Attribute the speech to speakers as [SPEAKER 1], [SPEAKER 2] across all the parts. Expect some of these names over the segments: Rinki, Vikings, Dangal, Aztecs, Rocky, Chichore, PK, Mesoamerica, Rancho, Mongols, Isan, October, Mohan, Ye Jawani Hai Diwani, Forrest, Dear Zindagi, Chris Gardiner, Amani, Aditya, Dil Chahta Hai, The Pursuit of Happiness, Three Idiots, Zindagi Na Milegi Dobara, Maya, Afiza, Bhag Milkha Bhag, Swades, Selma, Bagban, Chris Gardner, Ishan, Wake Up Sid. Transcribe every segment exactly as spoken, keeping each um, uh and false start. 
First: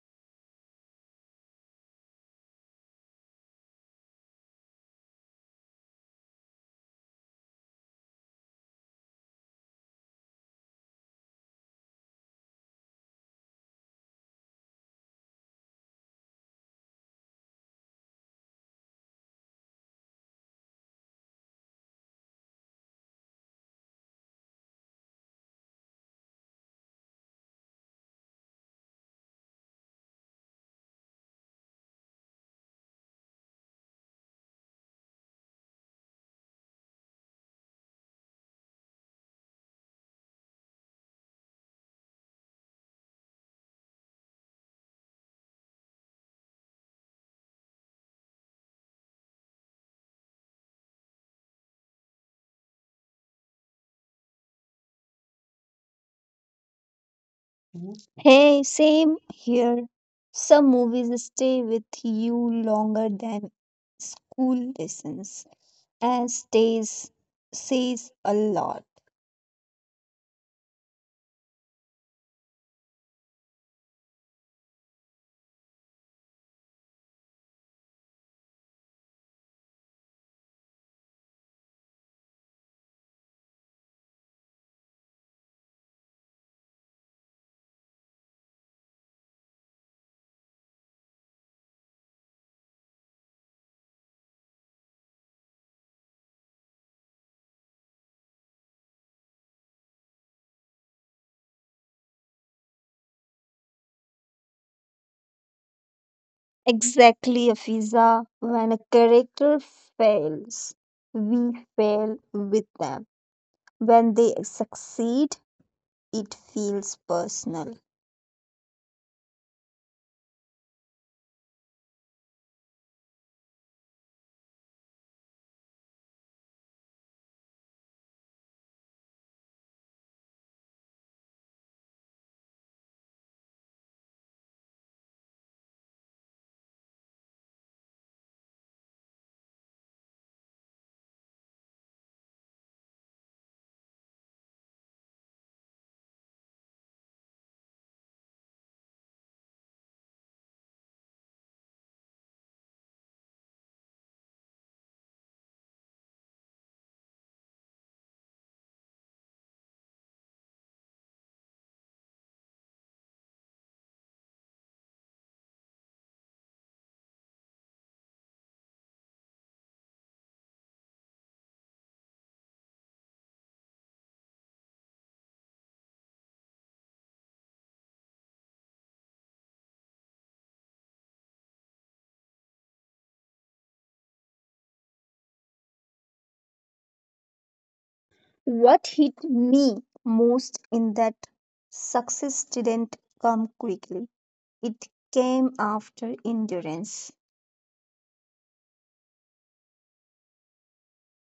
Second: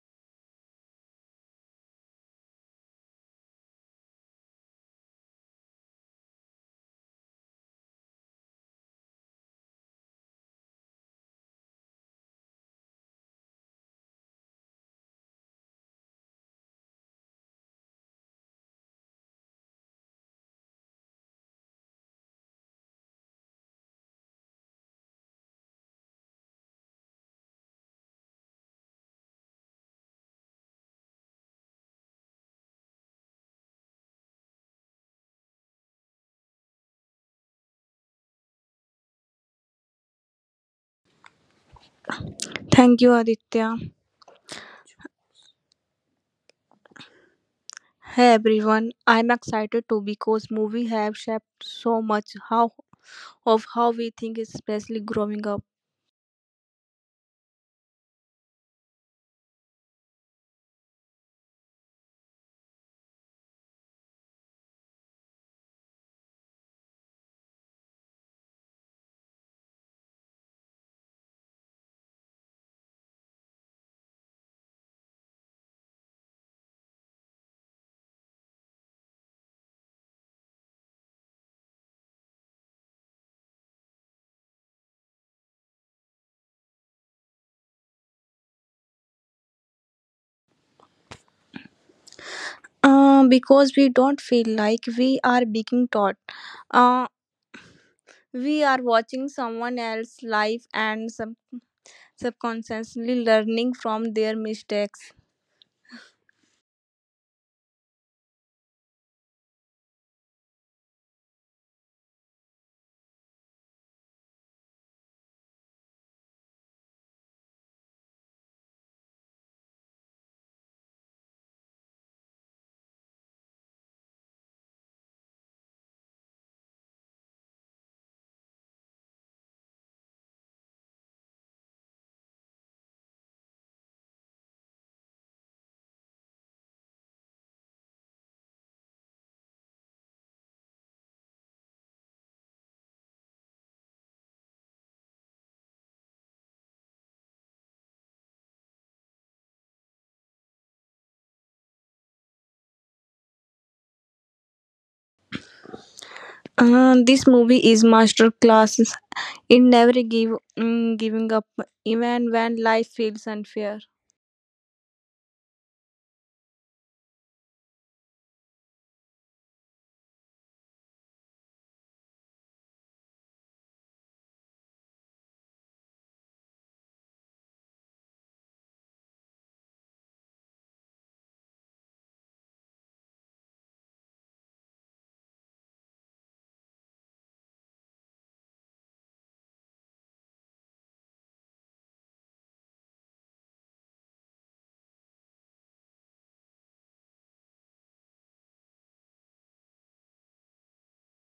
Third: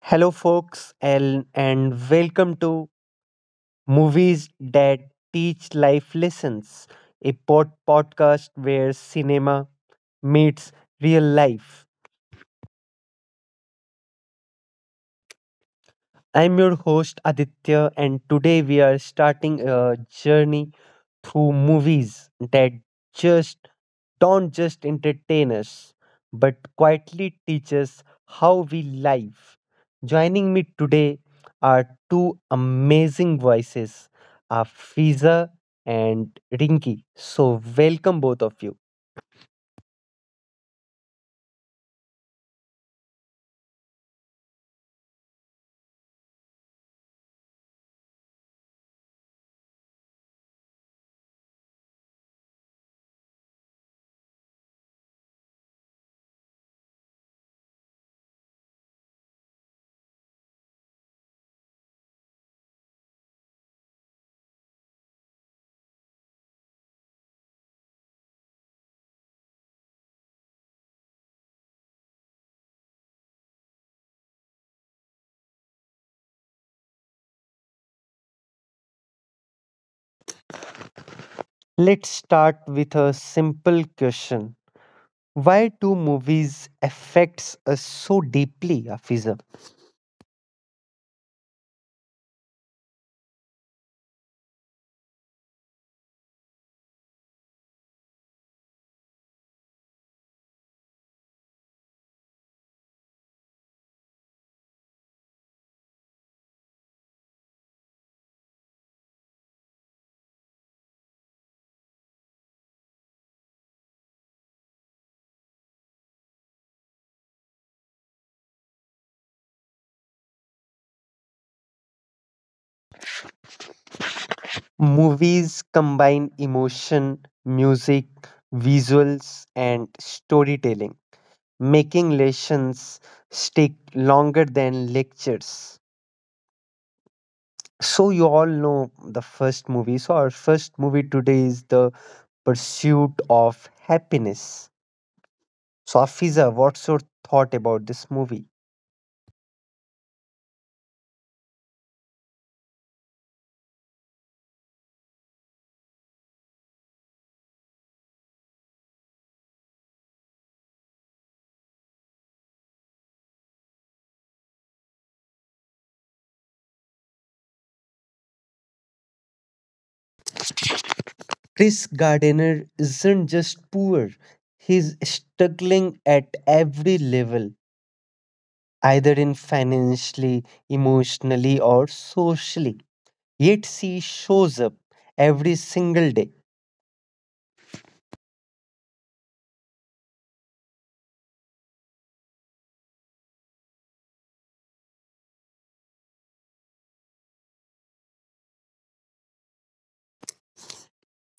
[SPEAKER 1] Hello, folks, and, and welcome to Movies That Teach Life Lessons, a pod- podcast where cinema meets real life. I'm your host Aditya, and today we are starting a journey through movies that just don't just entertain us, but quietly teach us how we live. Joining me today are two amazing voices, Afiza and Rinki. So, welcome both of you.
[SPEAKER 2] Thank you, Aditya. Hey everyone, I'm excited too because movies have shaped so much how of how we think, especially growing up.
[SPEAKER 3] Mm-hmm. Hey, same here. Some movies stay with you longer than school lessons, and stays says a lot.
[SPEAKER 1] Let's start with a simple question. Why do movies affects us so deeply, Afiza?
[SPEAKER 2] Uh, because we don't feel like we are being taught. Uh, we are watching someone else's life and sub- subconsciously learning from their mistakes.
[SPEAKER 3] Exactly, Afiza. When a character fails, we fail with them. When they succeed, it feels personal.
[SPEAKER 1] Movies combine emotion, music, visuals, and storytelling, making lessons stick longer than lectures. So, you all know the first movie. So, our first movie today is The Pursuit of Happiness. So, Afiza, what's your thought about this movie?
[SPEAKER 2] Uh, this movie is master classes in never give mm, giving up, even when life feels unfair.
[SPEAKER 1] Chris Gardiner isn't just poor, he's struggling at every level either in financially, emotionally, or socially. Yet she shows up every single day.
[SPEAKER 3] What hit me most in that, success didn't come quickly. It came after endurance.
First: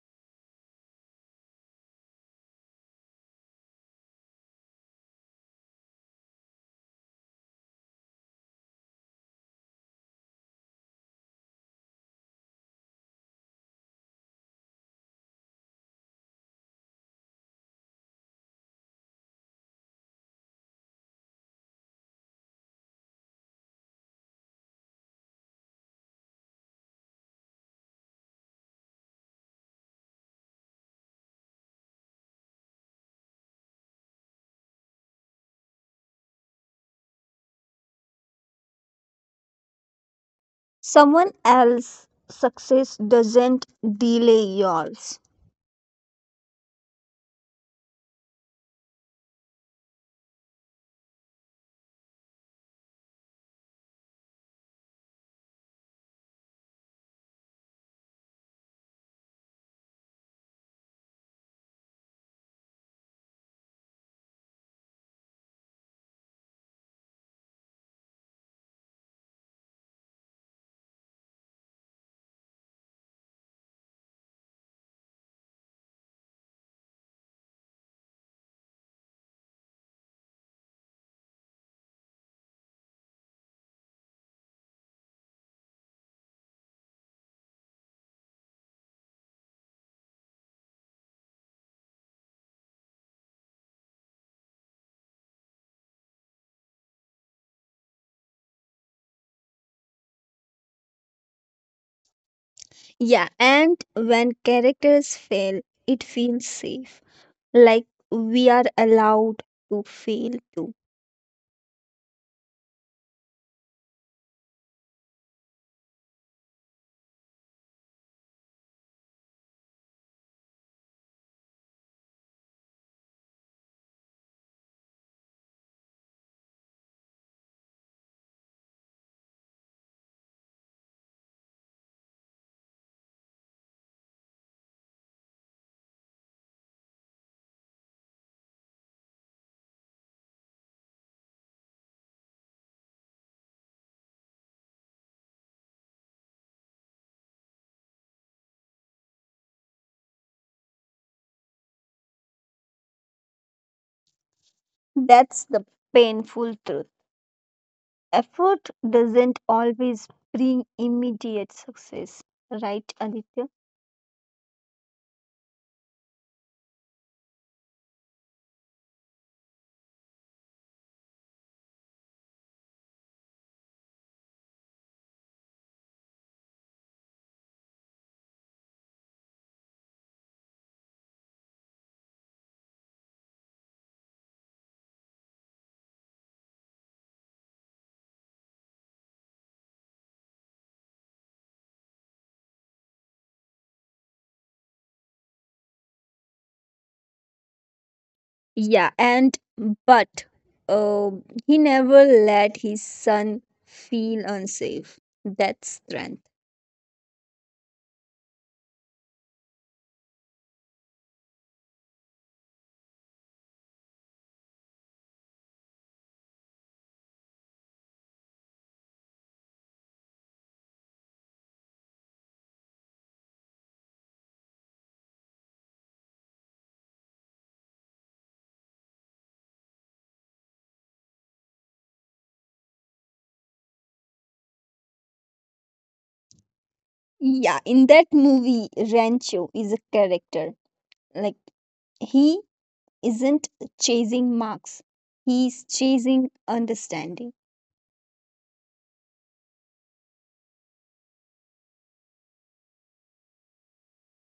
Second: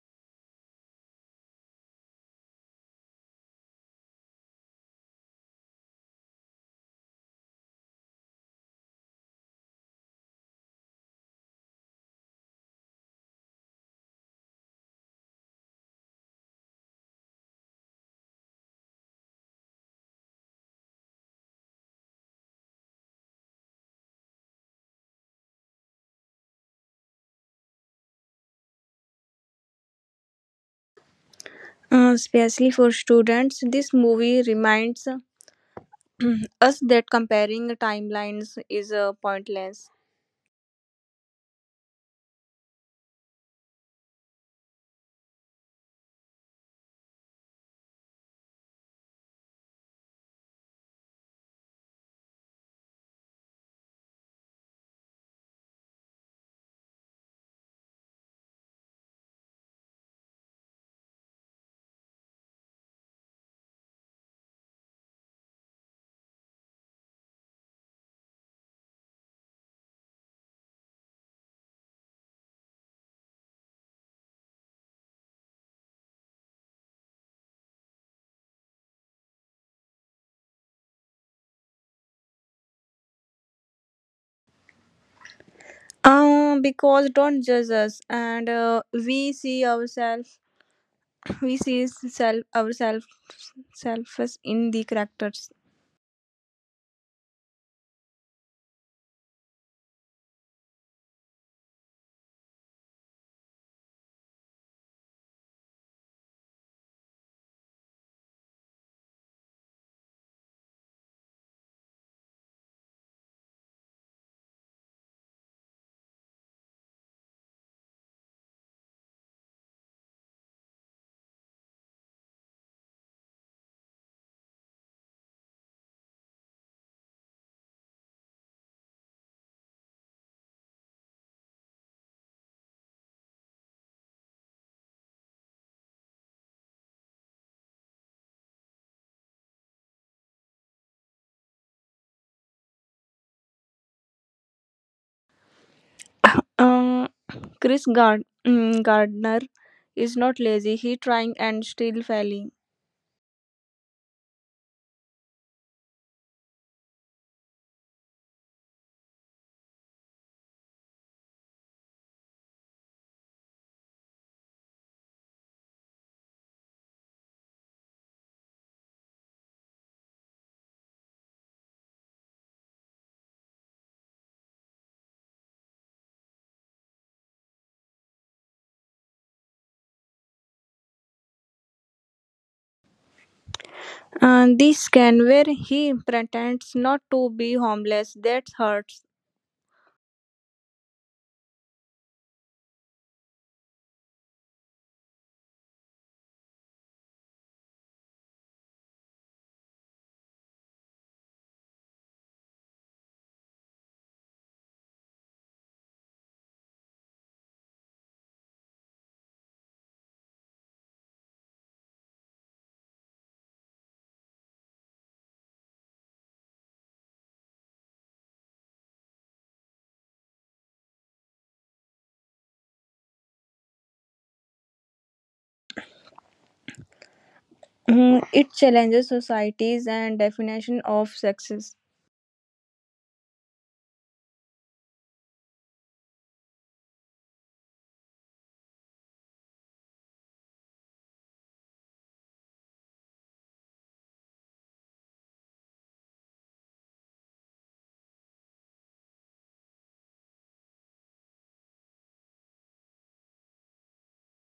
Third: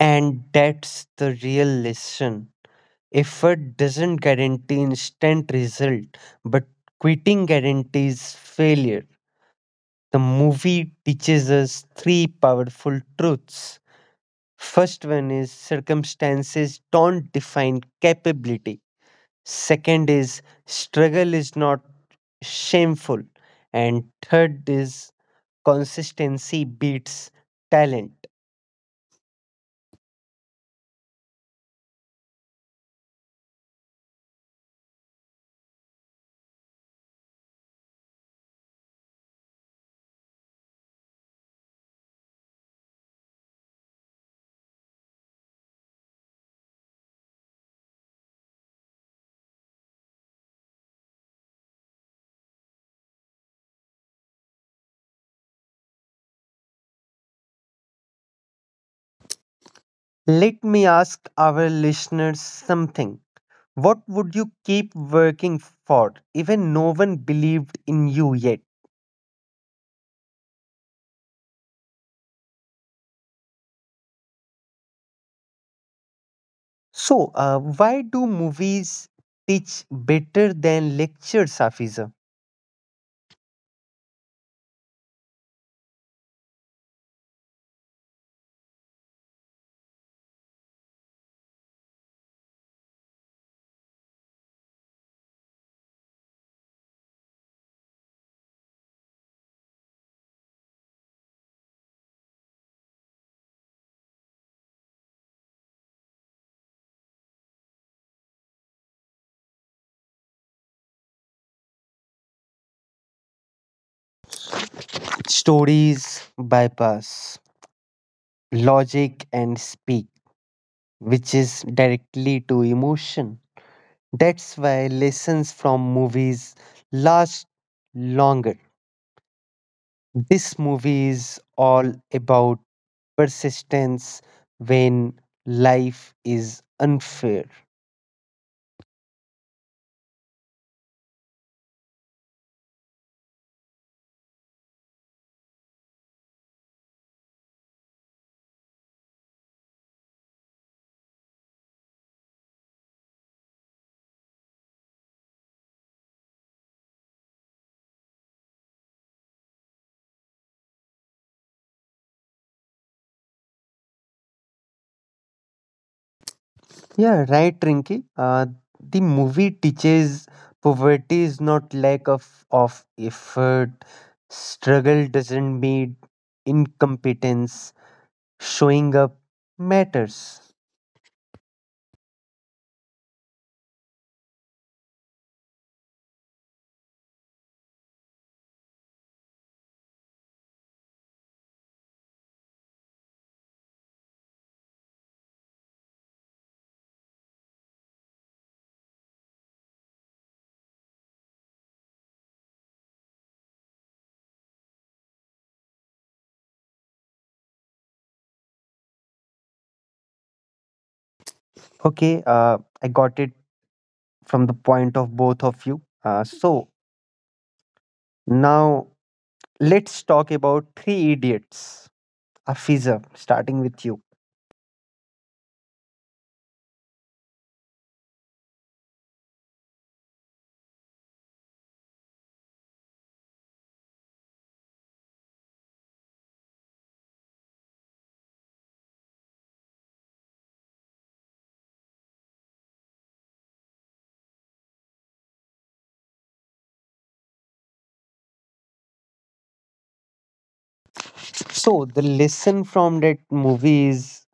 [SPEAKER 1] And that's the real lesson. Effort doesn't guarantee instant result, but quitting guarantees failure. The movie teaches us three powerful truths. First one is circumstances don't define capability. Second is struggle is not shameful. And third is consistency beats talent.
[SPEAKER 2] Uh, especially for students, this movie reminds us that comparing timelines is uh, pointless.
[SPEAKER 3] Someone else's success doesn't delay yours.
[SPEAKER 1] Let me ask our listeners something. What would you keep working for, even no one believed in you yet? So, uh, why do movies teach better than lectures, Hafiza?
[SPEAKER 2] Uh, because don't judge us, and uh, we see ourselves, we see self ourselves, selves in the characters.
[SPEAKER 3] Yeah, and when characters fail, it feels safe. Like we are allowed to fail too.
[SPEAKER 1] Stories bypass logic and speak, which is directly to emotion. That's why lessons from movies last longer. This movie is all about persistence when life is unfair.
[SPEAKER 2] Uh, Chris Gard- mm, Gardner is not lazy. He trying and still failing.
[SPEAKER 3] That's the painful truth. Effort doesn't always bring immediate success, right, Aditya?
[SPEAKER 1] Yeah, right, Rinki. Uh, the movie teaches poverty is not lack of, of effort, struggle doesn't mean incompetence, showing up matters.
[SPEAKER 2] And this can where he pretends not to be homeless. That hurts.
[SPEAKER 3] Yeah, and but uh, he never let his son feel unsafe. That's strength.
[SPEAKER 1] Okay, uh, I got it from the point of both of you. Uh, so now let's talk about Three Idiots. Afiza, starting with you.
[SPEAKER 2] Hmm, it challenges societies and definition of success.
[SPEAKER 3] Yeah, in that movie, Rancho is a character. Like, he isn't chasing marks, he's chasing understanding.
[SPEAKER 1] So the lesson from that movie is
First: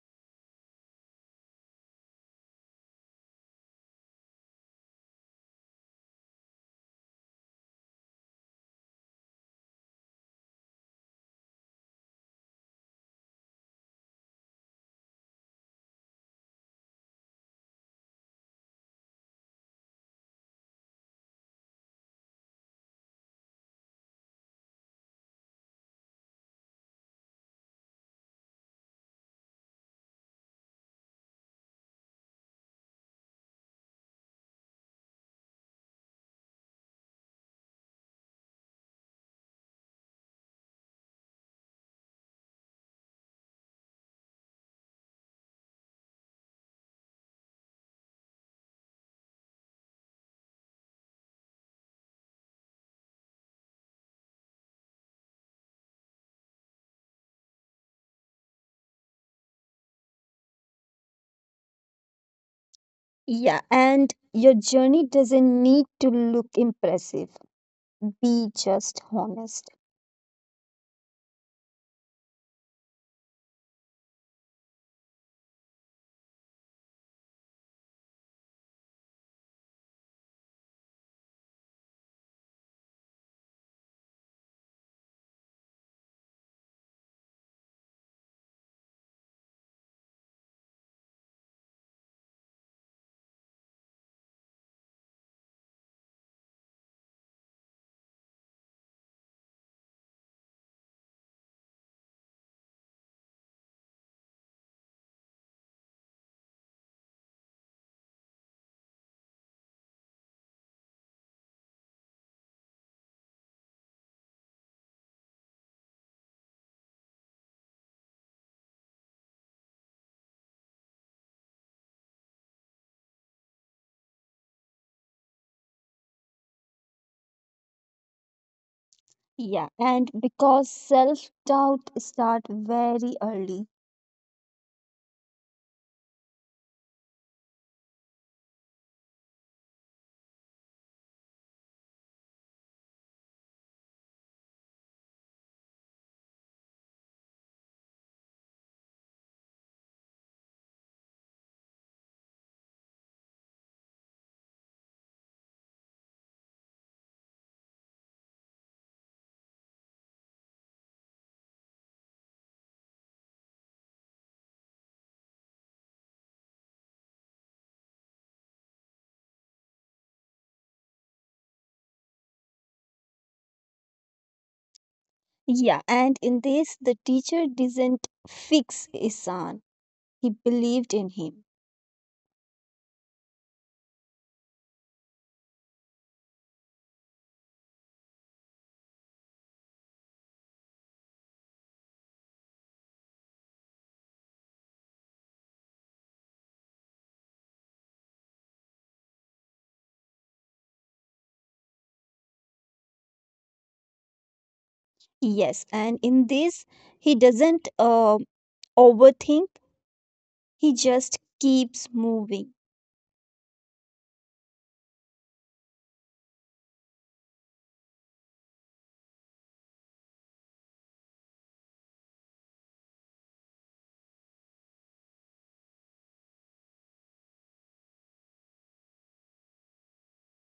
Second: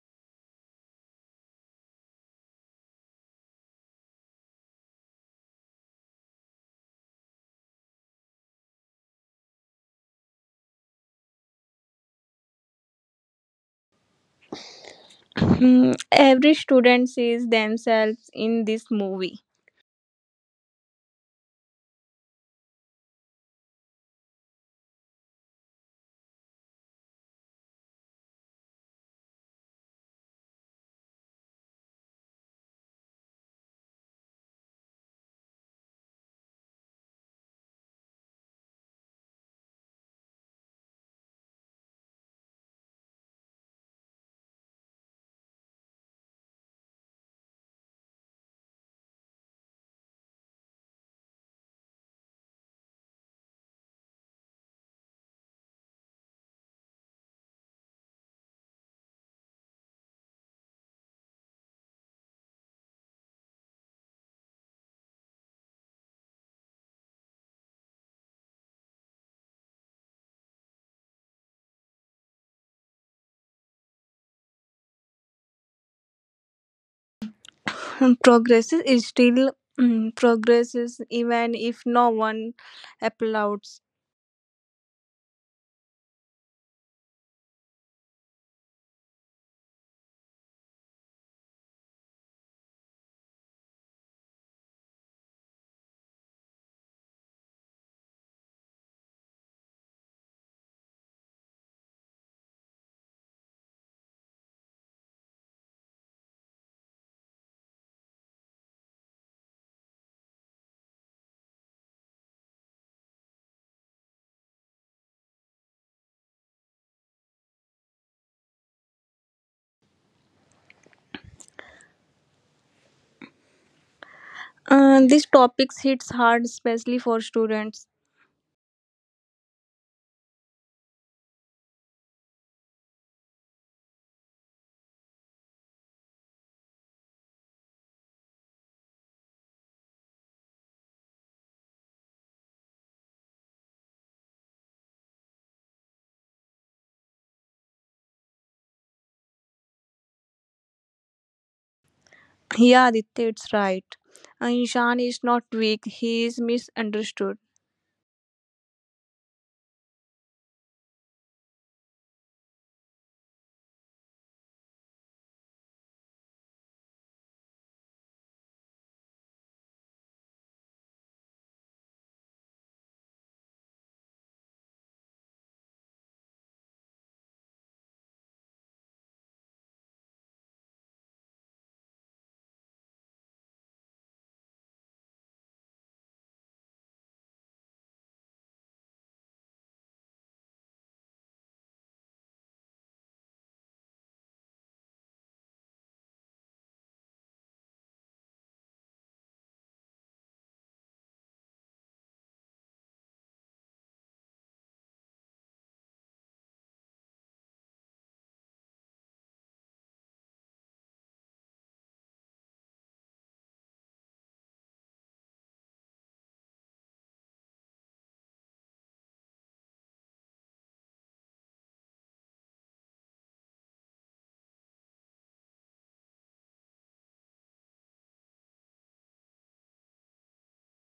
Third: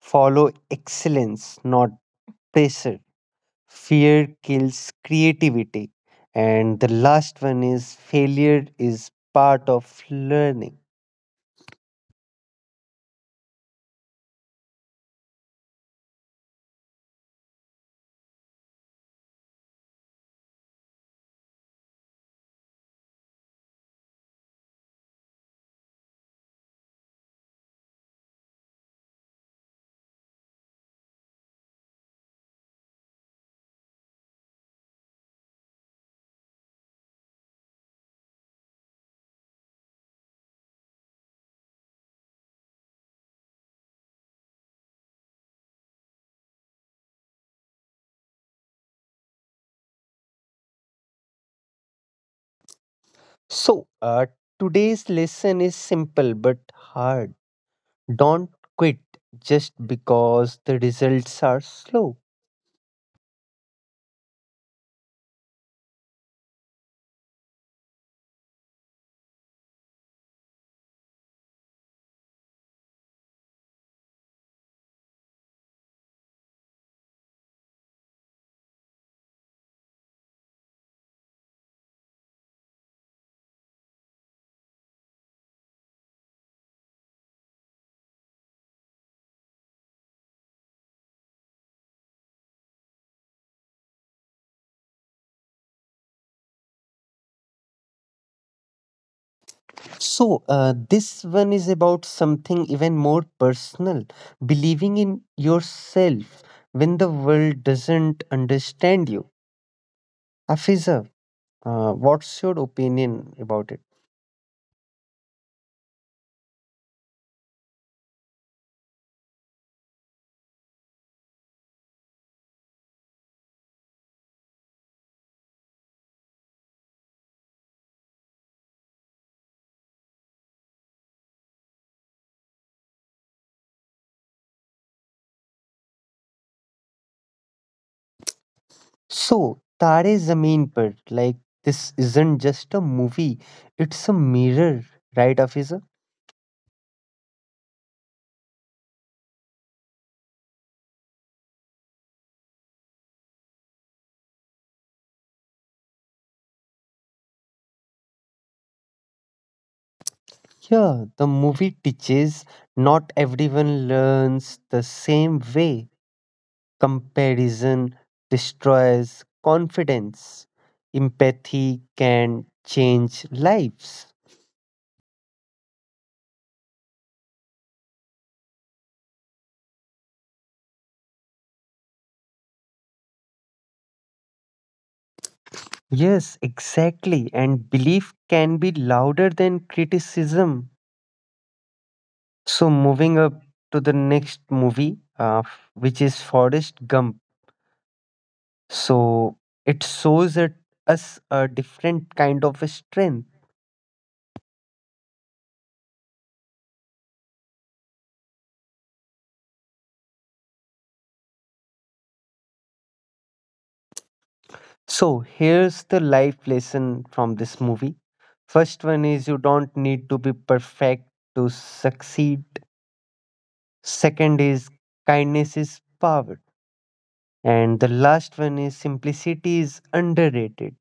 [SPEAKER 1] follow excellence, not pressure. Fear kills creativity, and the last one is failure is part of learning.
[SPEAKER 2] Hmm, every student sees themselves in this movie.
[SPEAKER 1] So uh, today's lesson is simple but hard. Don't quit just because the results are slow.
[SPEAKER 3] Yeah, and your journey doesn't need to look impressive. Be just honest.
[SPEAKER 2] Hmm, Progress is still hmm, progresses even if no one applauds.
[SPEAKER 1] So, uh, this one is about something even more personal believing in yourself when the world doesn't understand you. Afiza, uh, what's your opinion about it?
[SPEAKER 2] Uh, these topics hits hard, especially for students.
[SPEAKER 3] Yeah, and because self doubt start very early.
[SPEAKER 1] So, Tare Zameen Par, like this isn't just a movie, it's a mirror, right, Afiza?
[SPEAKER 2] Yeah, Aditya, it's right. Uh, Ishan is not weak. He is misunderstood.
[SPEAKER 1] Yeah, the movie teaches not everyone learns the same way. Comparison destroys confidence. Empathy can change lives.
[SPEAKER 3] Yeah, and in this, the teacher didn't fix Isan. He believed in him.
[SPEAKER 1] Yes, exactly. And belief can be louder than criticism. So, moving up to the next movie, uh, which is Forrest Gump. So, it shows it, us a different kind of strength.
[SPEAKER 3] Yes, and in this, he doesn't uh, overthink. He just keeps moving.
[SPEAKER 1] So here's the life lesson from this movie. First one is you don't need to be perfect to succeed. Second is kindness is power. And the last one is simplicity is underrated.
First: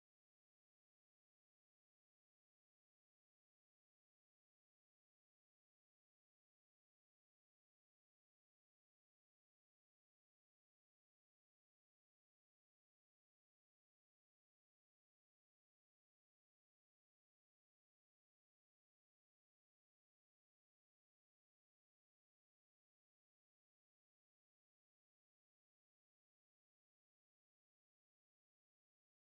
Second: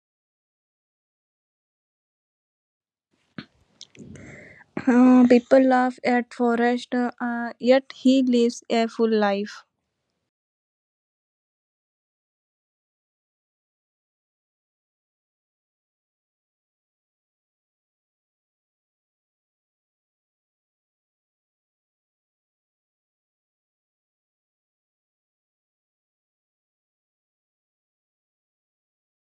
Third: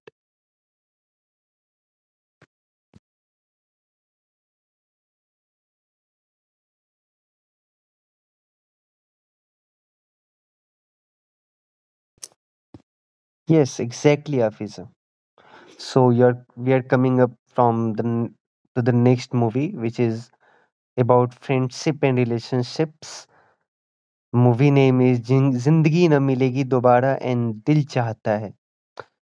[SPEAKER 2] Uh, people laugh at Forrest, uh, uh, yet he lives a full life.
[SPEAKER 1] Yes, exactly, Afisa. So you're we are coming up from the n- to the next movie, which is about friendship and relationships. Movie name is Jin- Zindagi Na Milegi Dobara and Dil Chahta Hai.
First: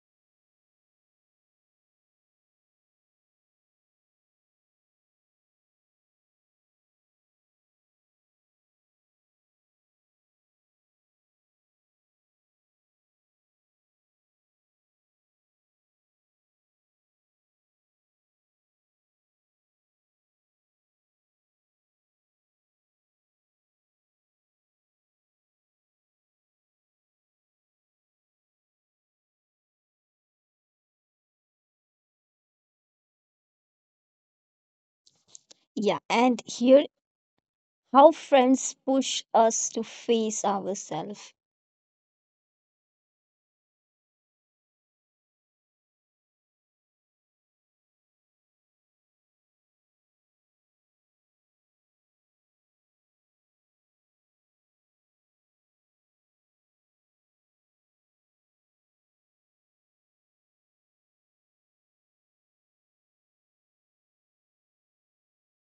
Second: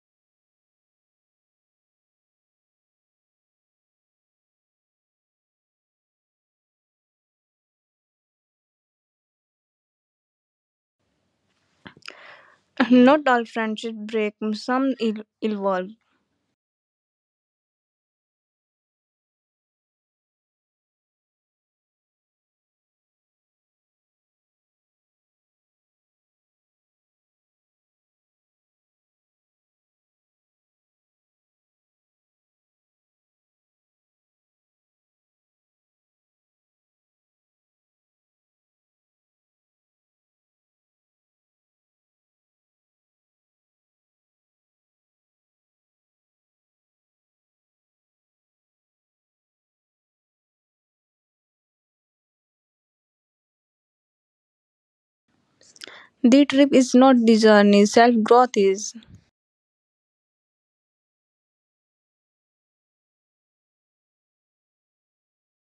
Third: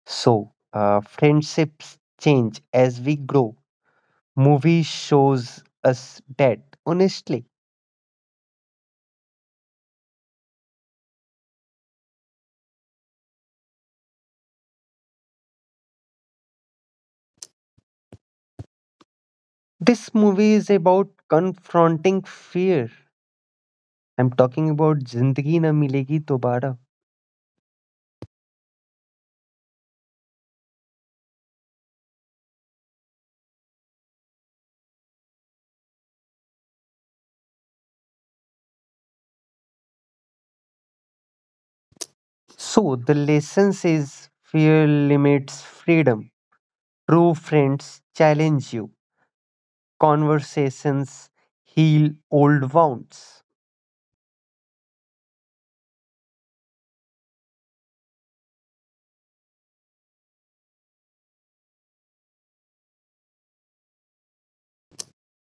[SPEAKER 1] So, uh, friendships change as we grow. Movie shows us that, honestly.
[SPEAKER 2] Not all friendships break, some el- evolve.
[SPEAKER 1] This movie is about confronting fear. I'm talking about Zindagi Na Milegi Dobara.
[SPEAKER 3] Yeah, and here, how friends push us to face ourselves.
[SPEAKER 1] So, the lesson says fear limits freedom. True friends challenge you. Conversations heal old wounds.
[SPEAKER 2] The trip is not the journey, self growth is.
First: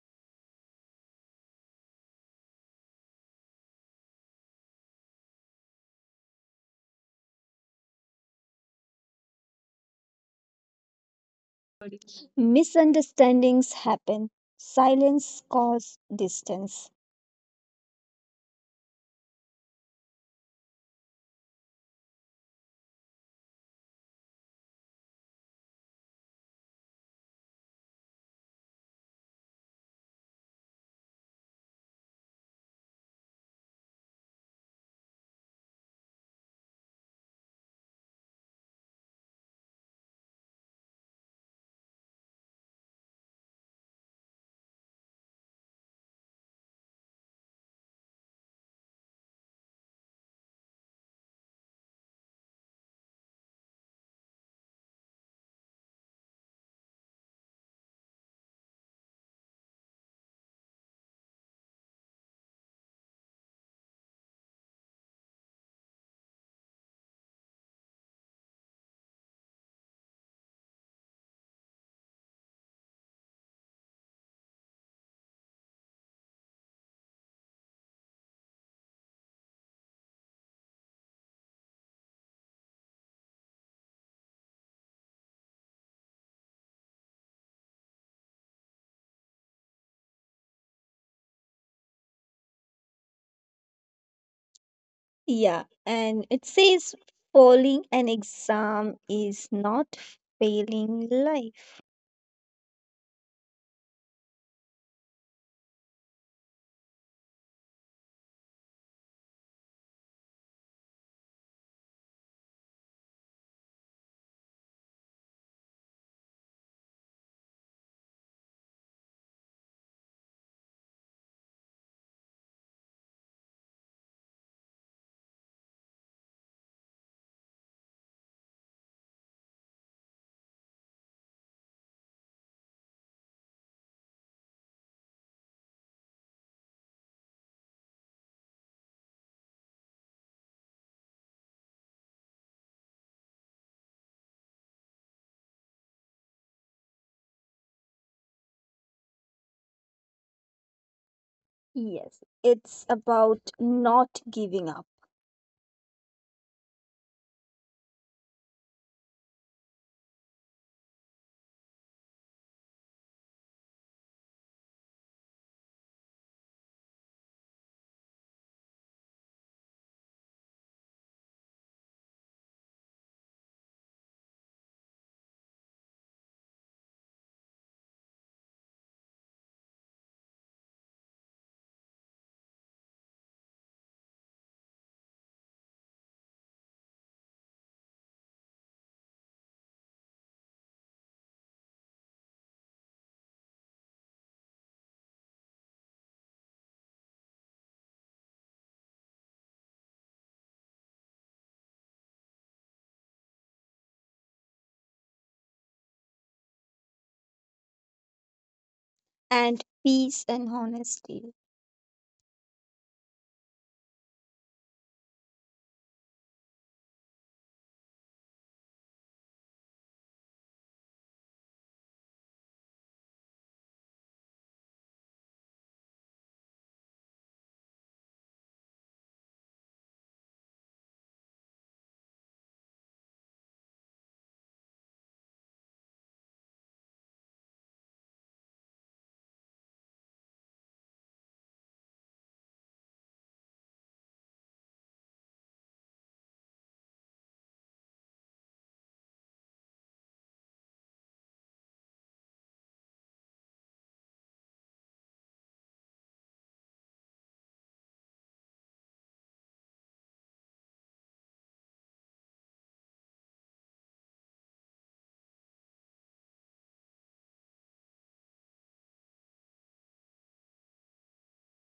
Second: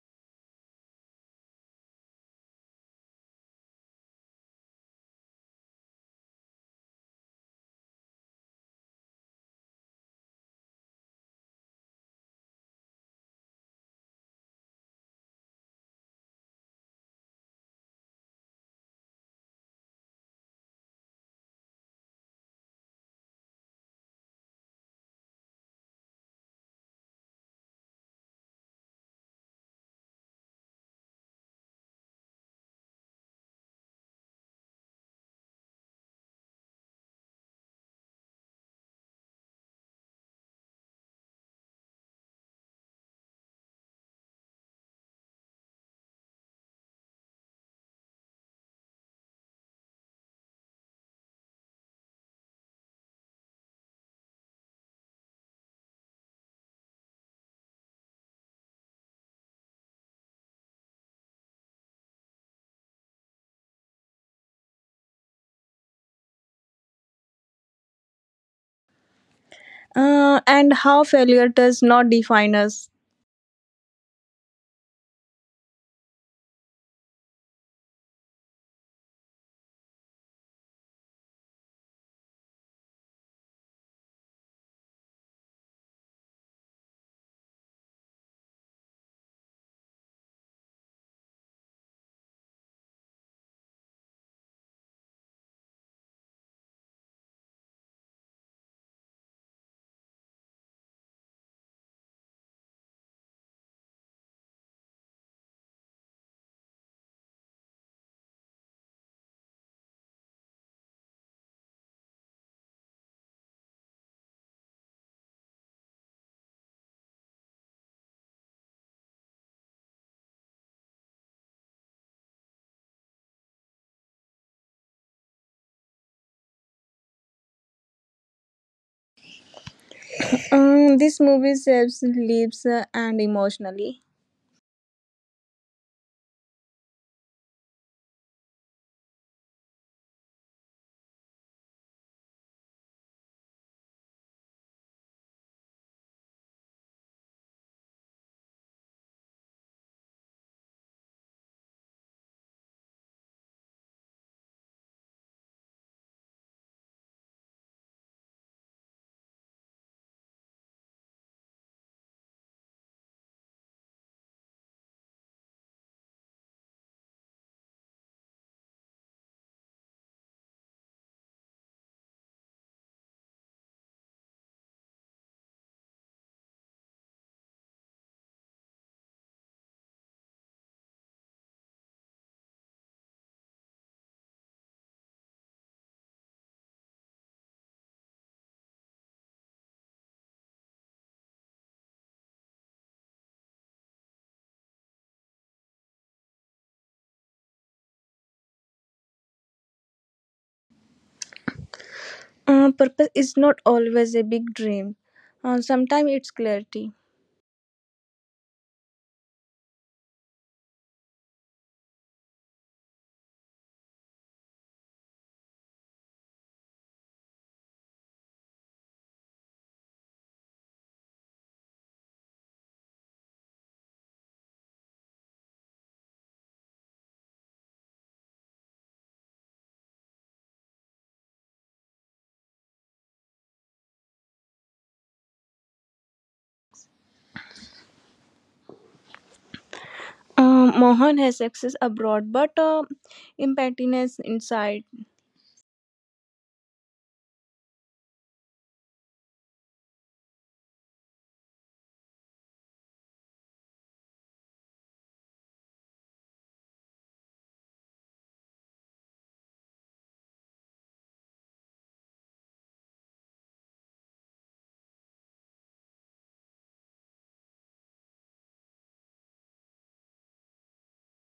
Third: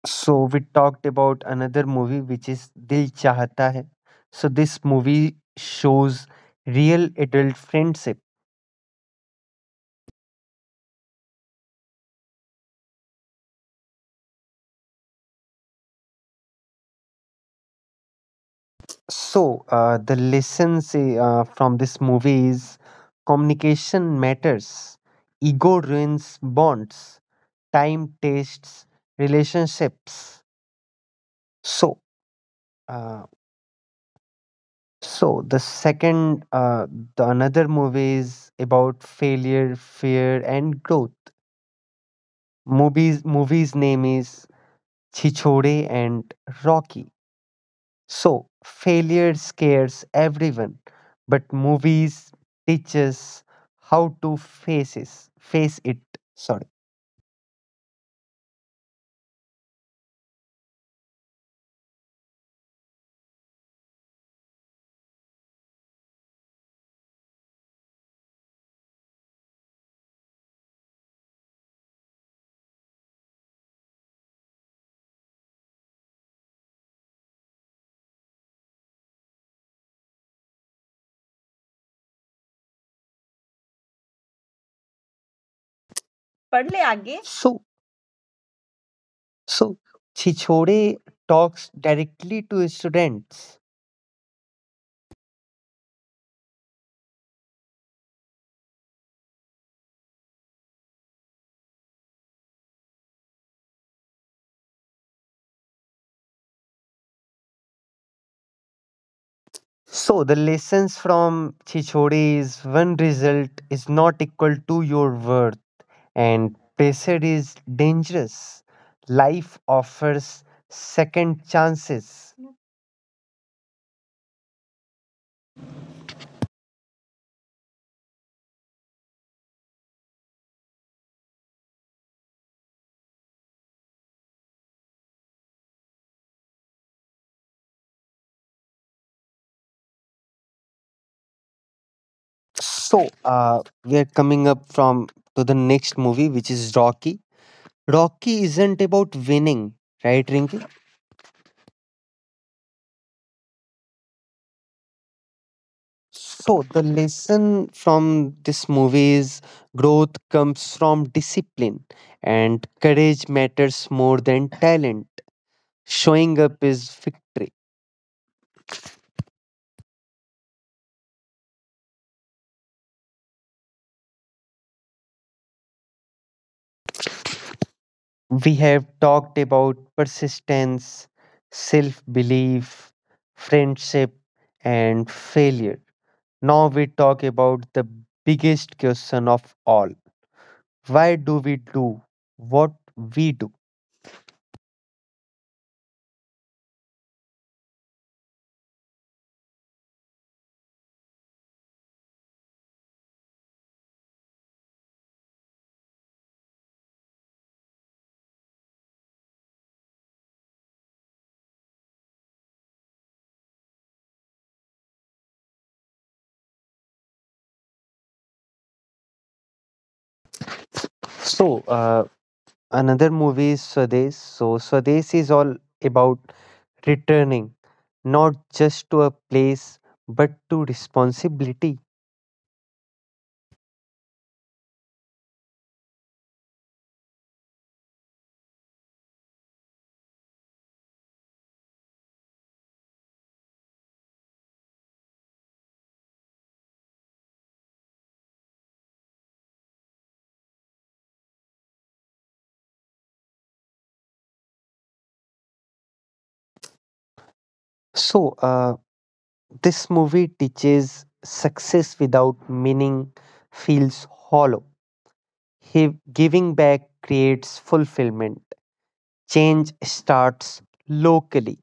[SPEAKER 1] So we talked about another movie which is Dil Chahta Hai. So this movie shows real adult friendship.
[SPEAKER 3] Misunderstandings happen, silence causes distance.
[SPEAKER 1] So uh, the lessons uh, from this movie is communication matters, ego ruins bonds, time tastes relationships. So uh, so the second uh, the another movie is about failure, fear, and growth. Movies movie's name is Chichore and Rocky. So, failure scares everyone, but movies teaches how to face it. Face it. Sorry.
[SPEAKER 2] Uh, and how failure does not define us.
[SPEAKER 1] पढ़ ले आगे So, so Chichore talks directly to students.
[SPEAKER 3] Yeah, and it says, falling an exam is not failing life.
[SPEAKER 1] So, the lessons from Chichore is one result is not equal to your worth, and pressure is dangerous. Life offers second chances.
[SPEAKER 2] Um, this movie saves lives uh, and emotionally.
[SPEAKER 1] So, uh, we are coming up from to the next movie, which is Rocky. Rocky isn't about winning, right, Rinki?
[SPEAKER 3] Yes, it's about not giving up,
[SPEAKER 1] So, the lesson from this movie is growth comes from discipline, and courage matters more than talent. Showing up is victory. We have talked about persistence, self belief, friendship, and failure. Now we talk about the biggest question of all. Why do we do what we do?
[SPEAKER 2] Uh, purpose is not always a big dream, uh, sometimes it's clarity.
[SPEAKER 3] and peace and honesty.
[SPEAKER 1] So, uh, another movie is Swades. So, Swades is all about returning not just to a place but to responsibility.
[SPEAKER 2] Uh, Mohan has success abroad, but uh, impertinence inside.
[SPEAKER 1] So, uh, this movie teaches success without meaning feels hollow. He- giving back creates fulfillment. Change starts locally.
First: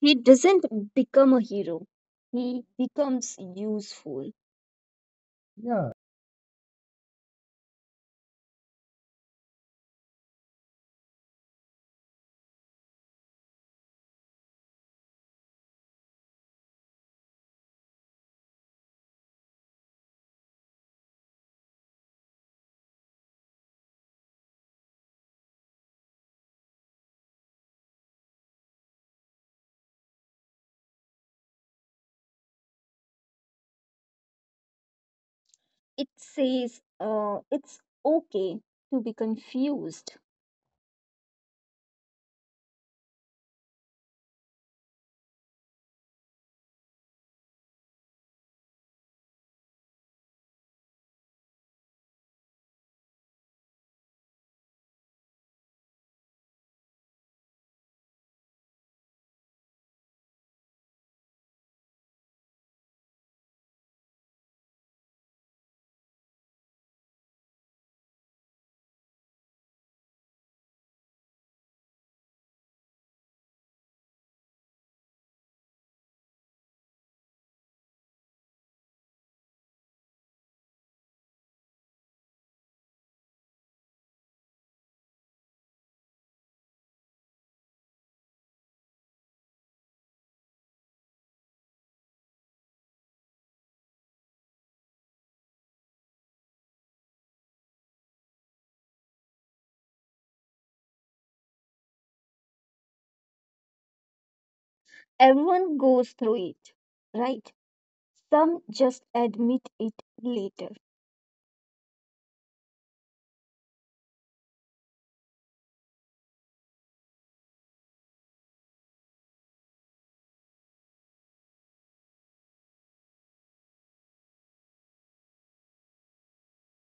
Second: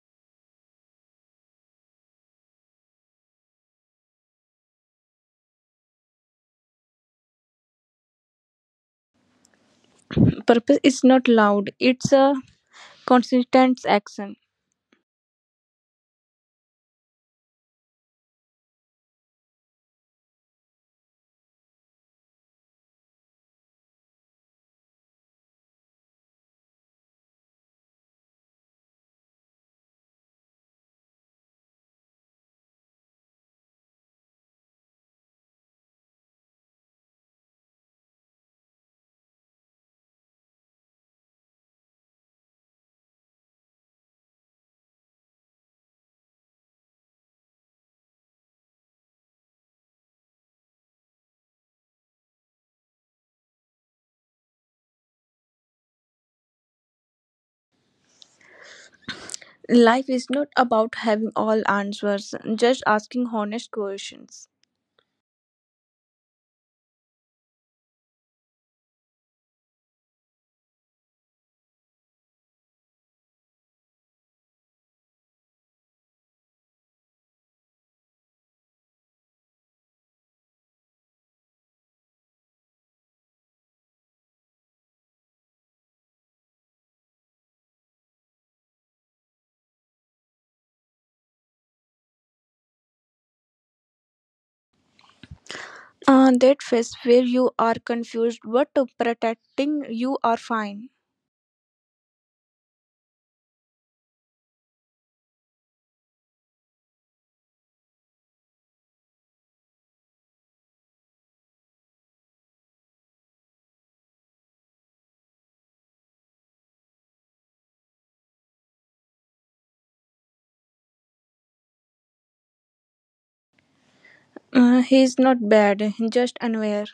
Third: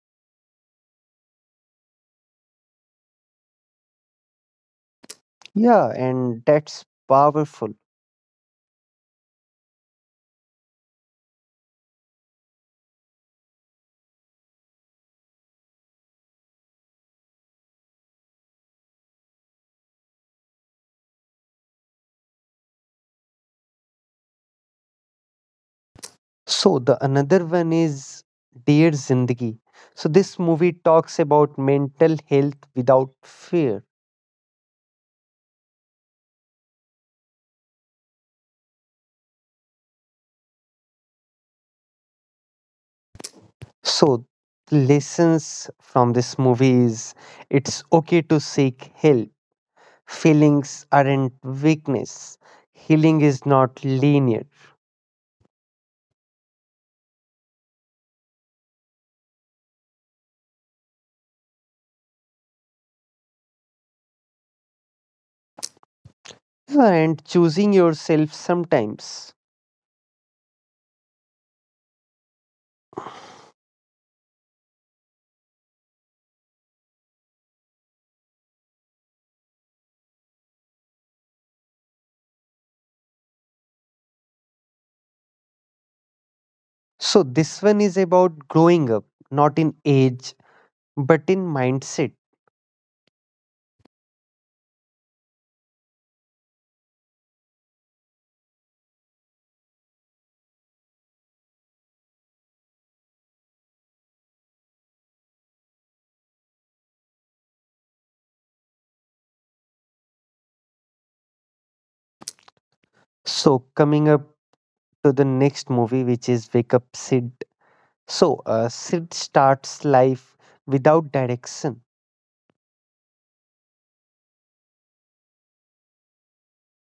[SPEAKER 3] He doesn't become a hero, he becomes useful.
[SPEAKER 1] Yeah, and that's powerful.
[SPEAKER 2] Purpose is not loud, it's a consistent action.
[SPEAKER 1] So the another one is Dear Zindagi. So this movie talks about mental health without fear.
[SPEAKER 3] It says uh, it's okay to be confused.
[SPEAKER 1] So lessons from this movie is it's okay to seek help. Feelings aren't weakness. Healing is not linear.
[SPEAKER 2] Life is not about having all answers, just asking honest questions.
[SPEAKER 1] Yeah, and choosing yourself sometimes. So this one is about growing up, not in age, but in mindset.
[SPEAKER 2] Uh, that phase where you are confused but protecting you are fine.
[SPEAKER 3] Everyone goes through it, right? Some just admit it later.
[SPEAKER 1] So coming up to the next movie, which is Wake Up Sid. So, uh, Sid starts life without direction.
[SPEAKER 2] Uh, he is not bad, just unaware.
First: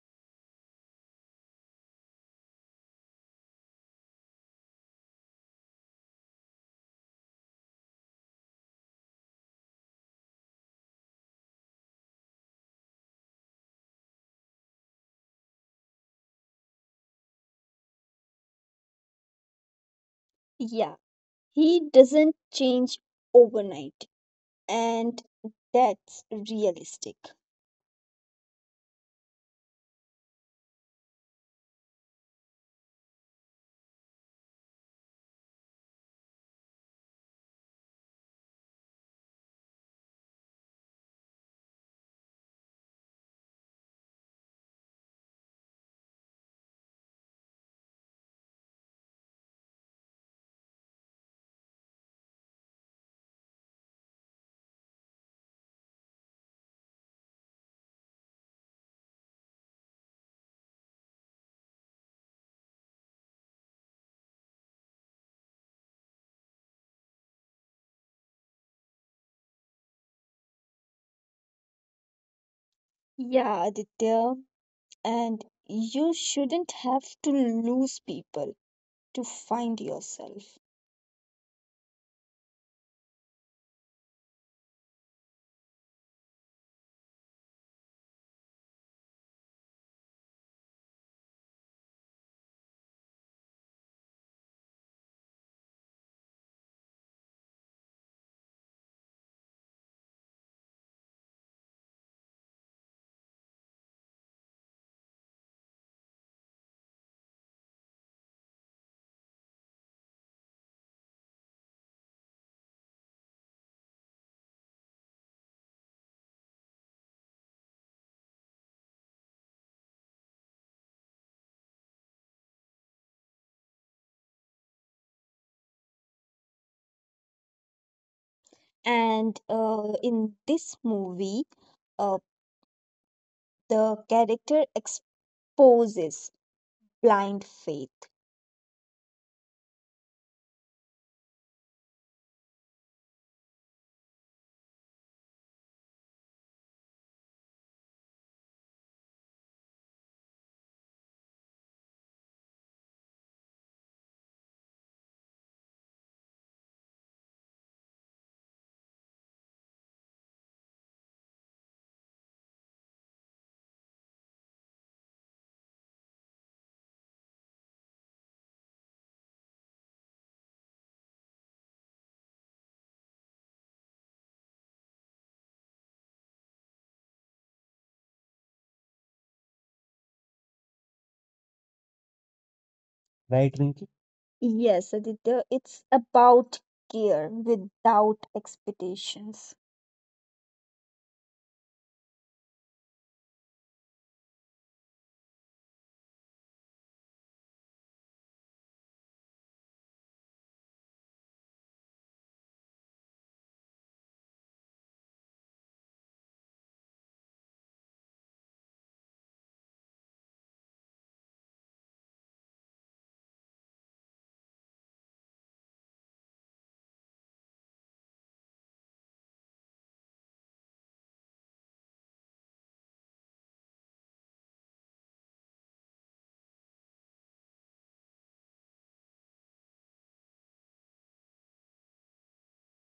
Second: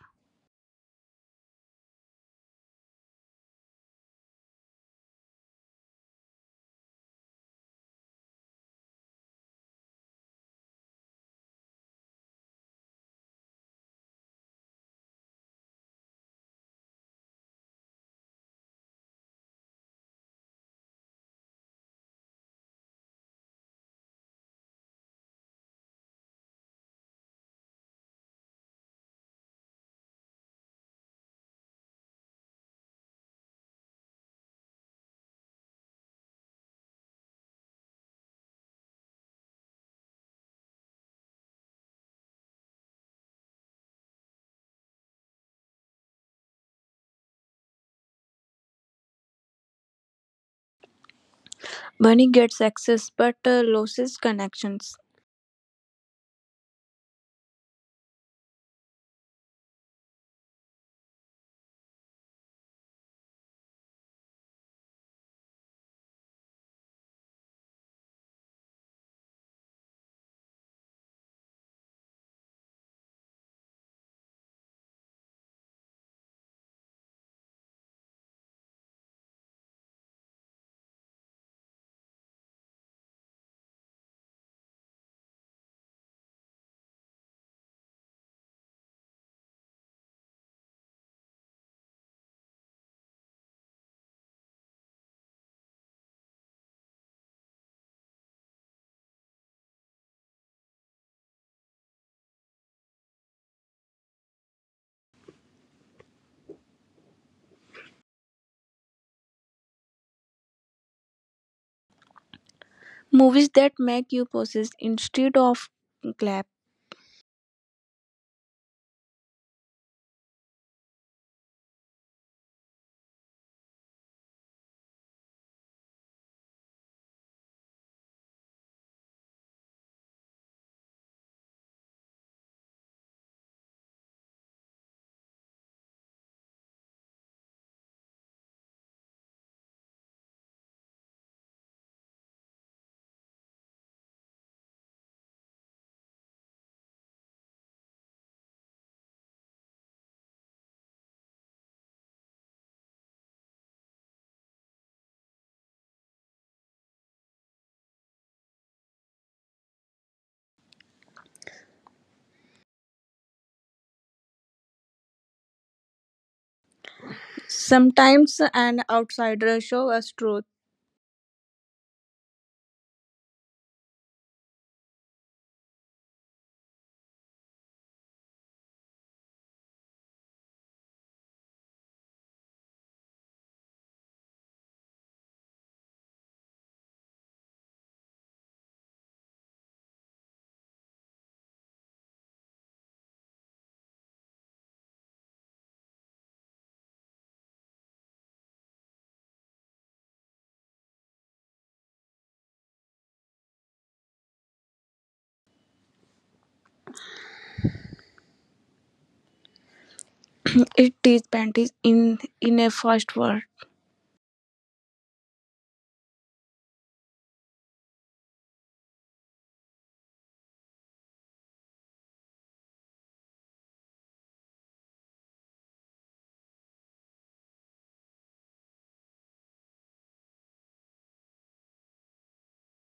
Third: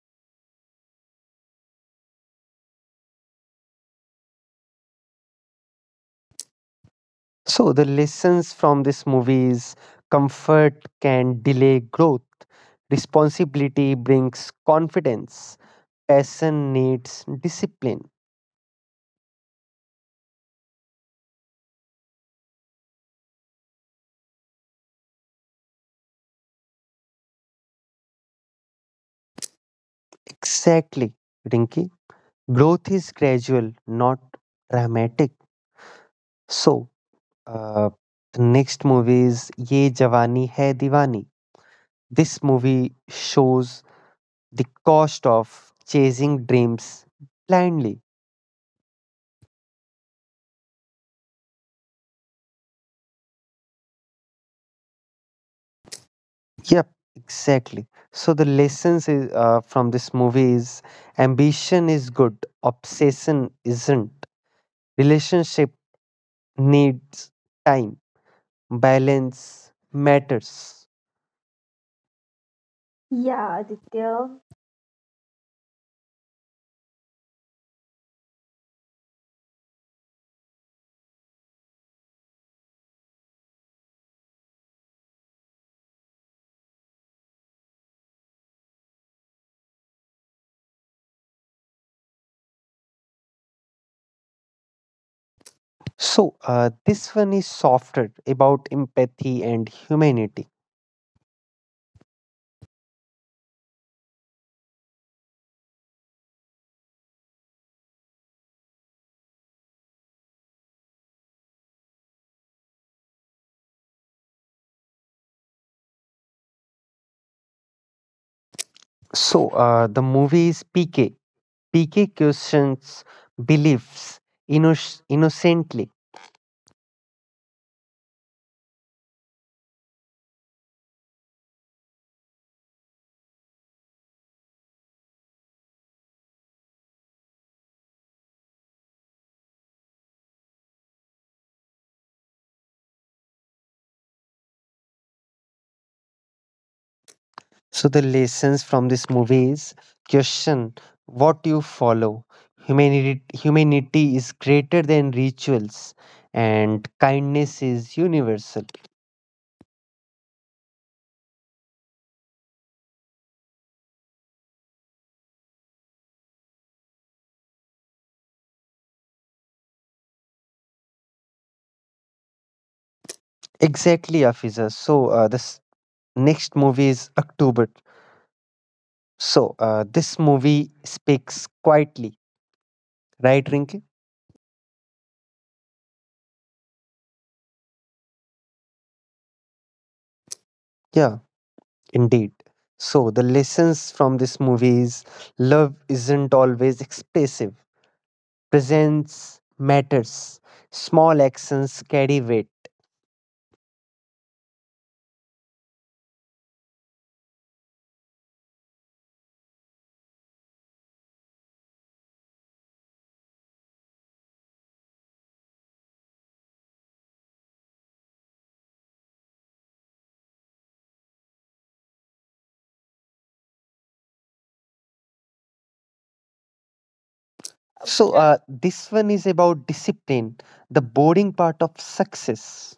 [SPEAKER 1] So, the lessons from this movie is comfort can delay growth, responsibility brings confidence, passion needs discipline.
[SPEAKER 3] Yeah, he doesn't change overnight, and that's realistic.
[SPEAKER 1] Exactly, Rinki. Growth is gradual, not dramatic. So, uh, the next movie is Ye Jawani Hai Diwani. This movie shows the cost of chasing dreams blindly.
[SPEAKER 2] Money gets access but uh, loses connections.
[SPEAKER 1] Yep, exactly. So the lessons is, uh, from this movie is ambition is good, obsession isn't. Relationship needs time, balance matters. Yeah,
[SPEAKER 3] Yeah, Aditya.
[SPEAKER 1] Aditya.
[SPEAKER 3] And you shouldn't have to lose people to find yourself.
[SPEAKER 1] So uh, this one is softer about empathy and humanity.
[SPEAKER 2] Movies that make you possess instead of clap.
[SPEAKER 1] So uh, the movie is P K. P K questions beliefs inno- innocently.
[SPEAKER 3] And uh, in this movie, uh, the character exposes blind faith.
[SPEAKER 1] So the lessons from this movie is question what you follow. Humanity, humanity is greater than rituals, and kindness is universal.
[SPEAKER 2] Sometimes an outsider shows us truth.
[SPEAKER 1] Exactly, Afiza. So uh, this next movie is October. So uh, this movie speaks quietly, right,
[SPEAKER 3] Right, Rinki?
[SPEAKER 1] Rinki?
[SPEAKER 3] Yes, Aditya, it's about care without expectations.
[SPEAKER 1] Yeah, indeed. So the lessons from this movie is love isn't always expressive. Presence matters. Small actions carry weight.
[SPEAKER 2] It is panties in in a first world.
[SPEAKER 1] So, uh, this one is about discipline, the boring part of success.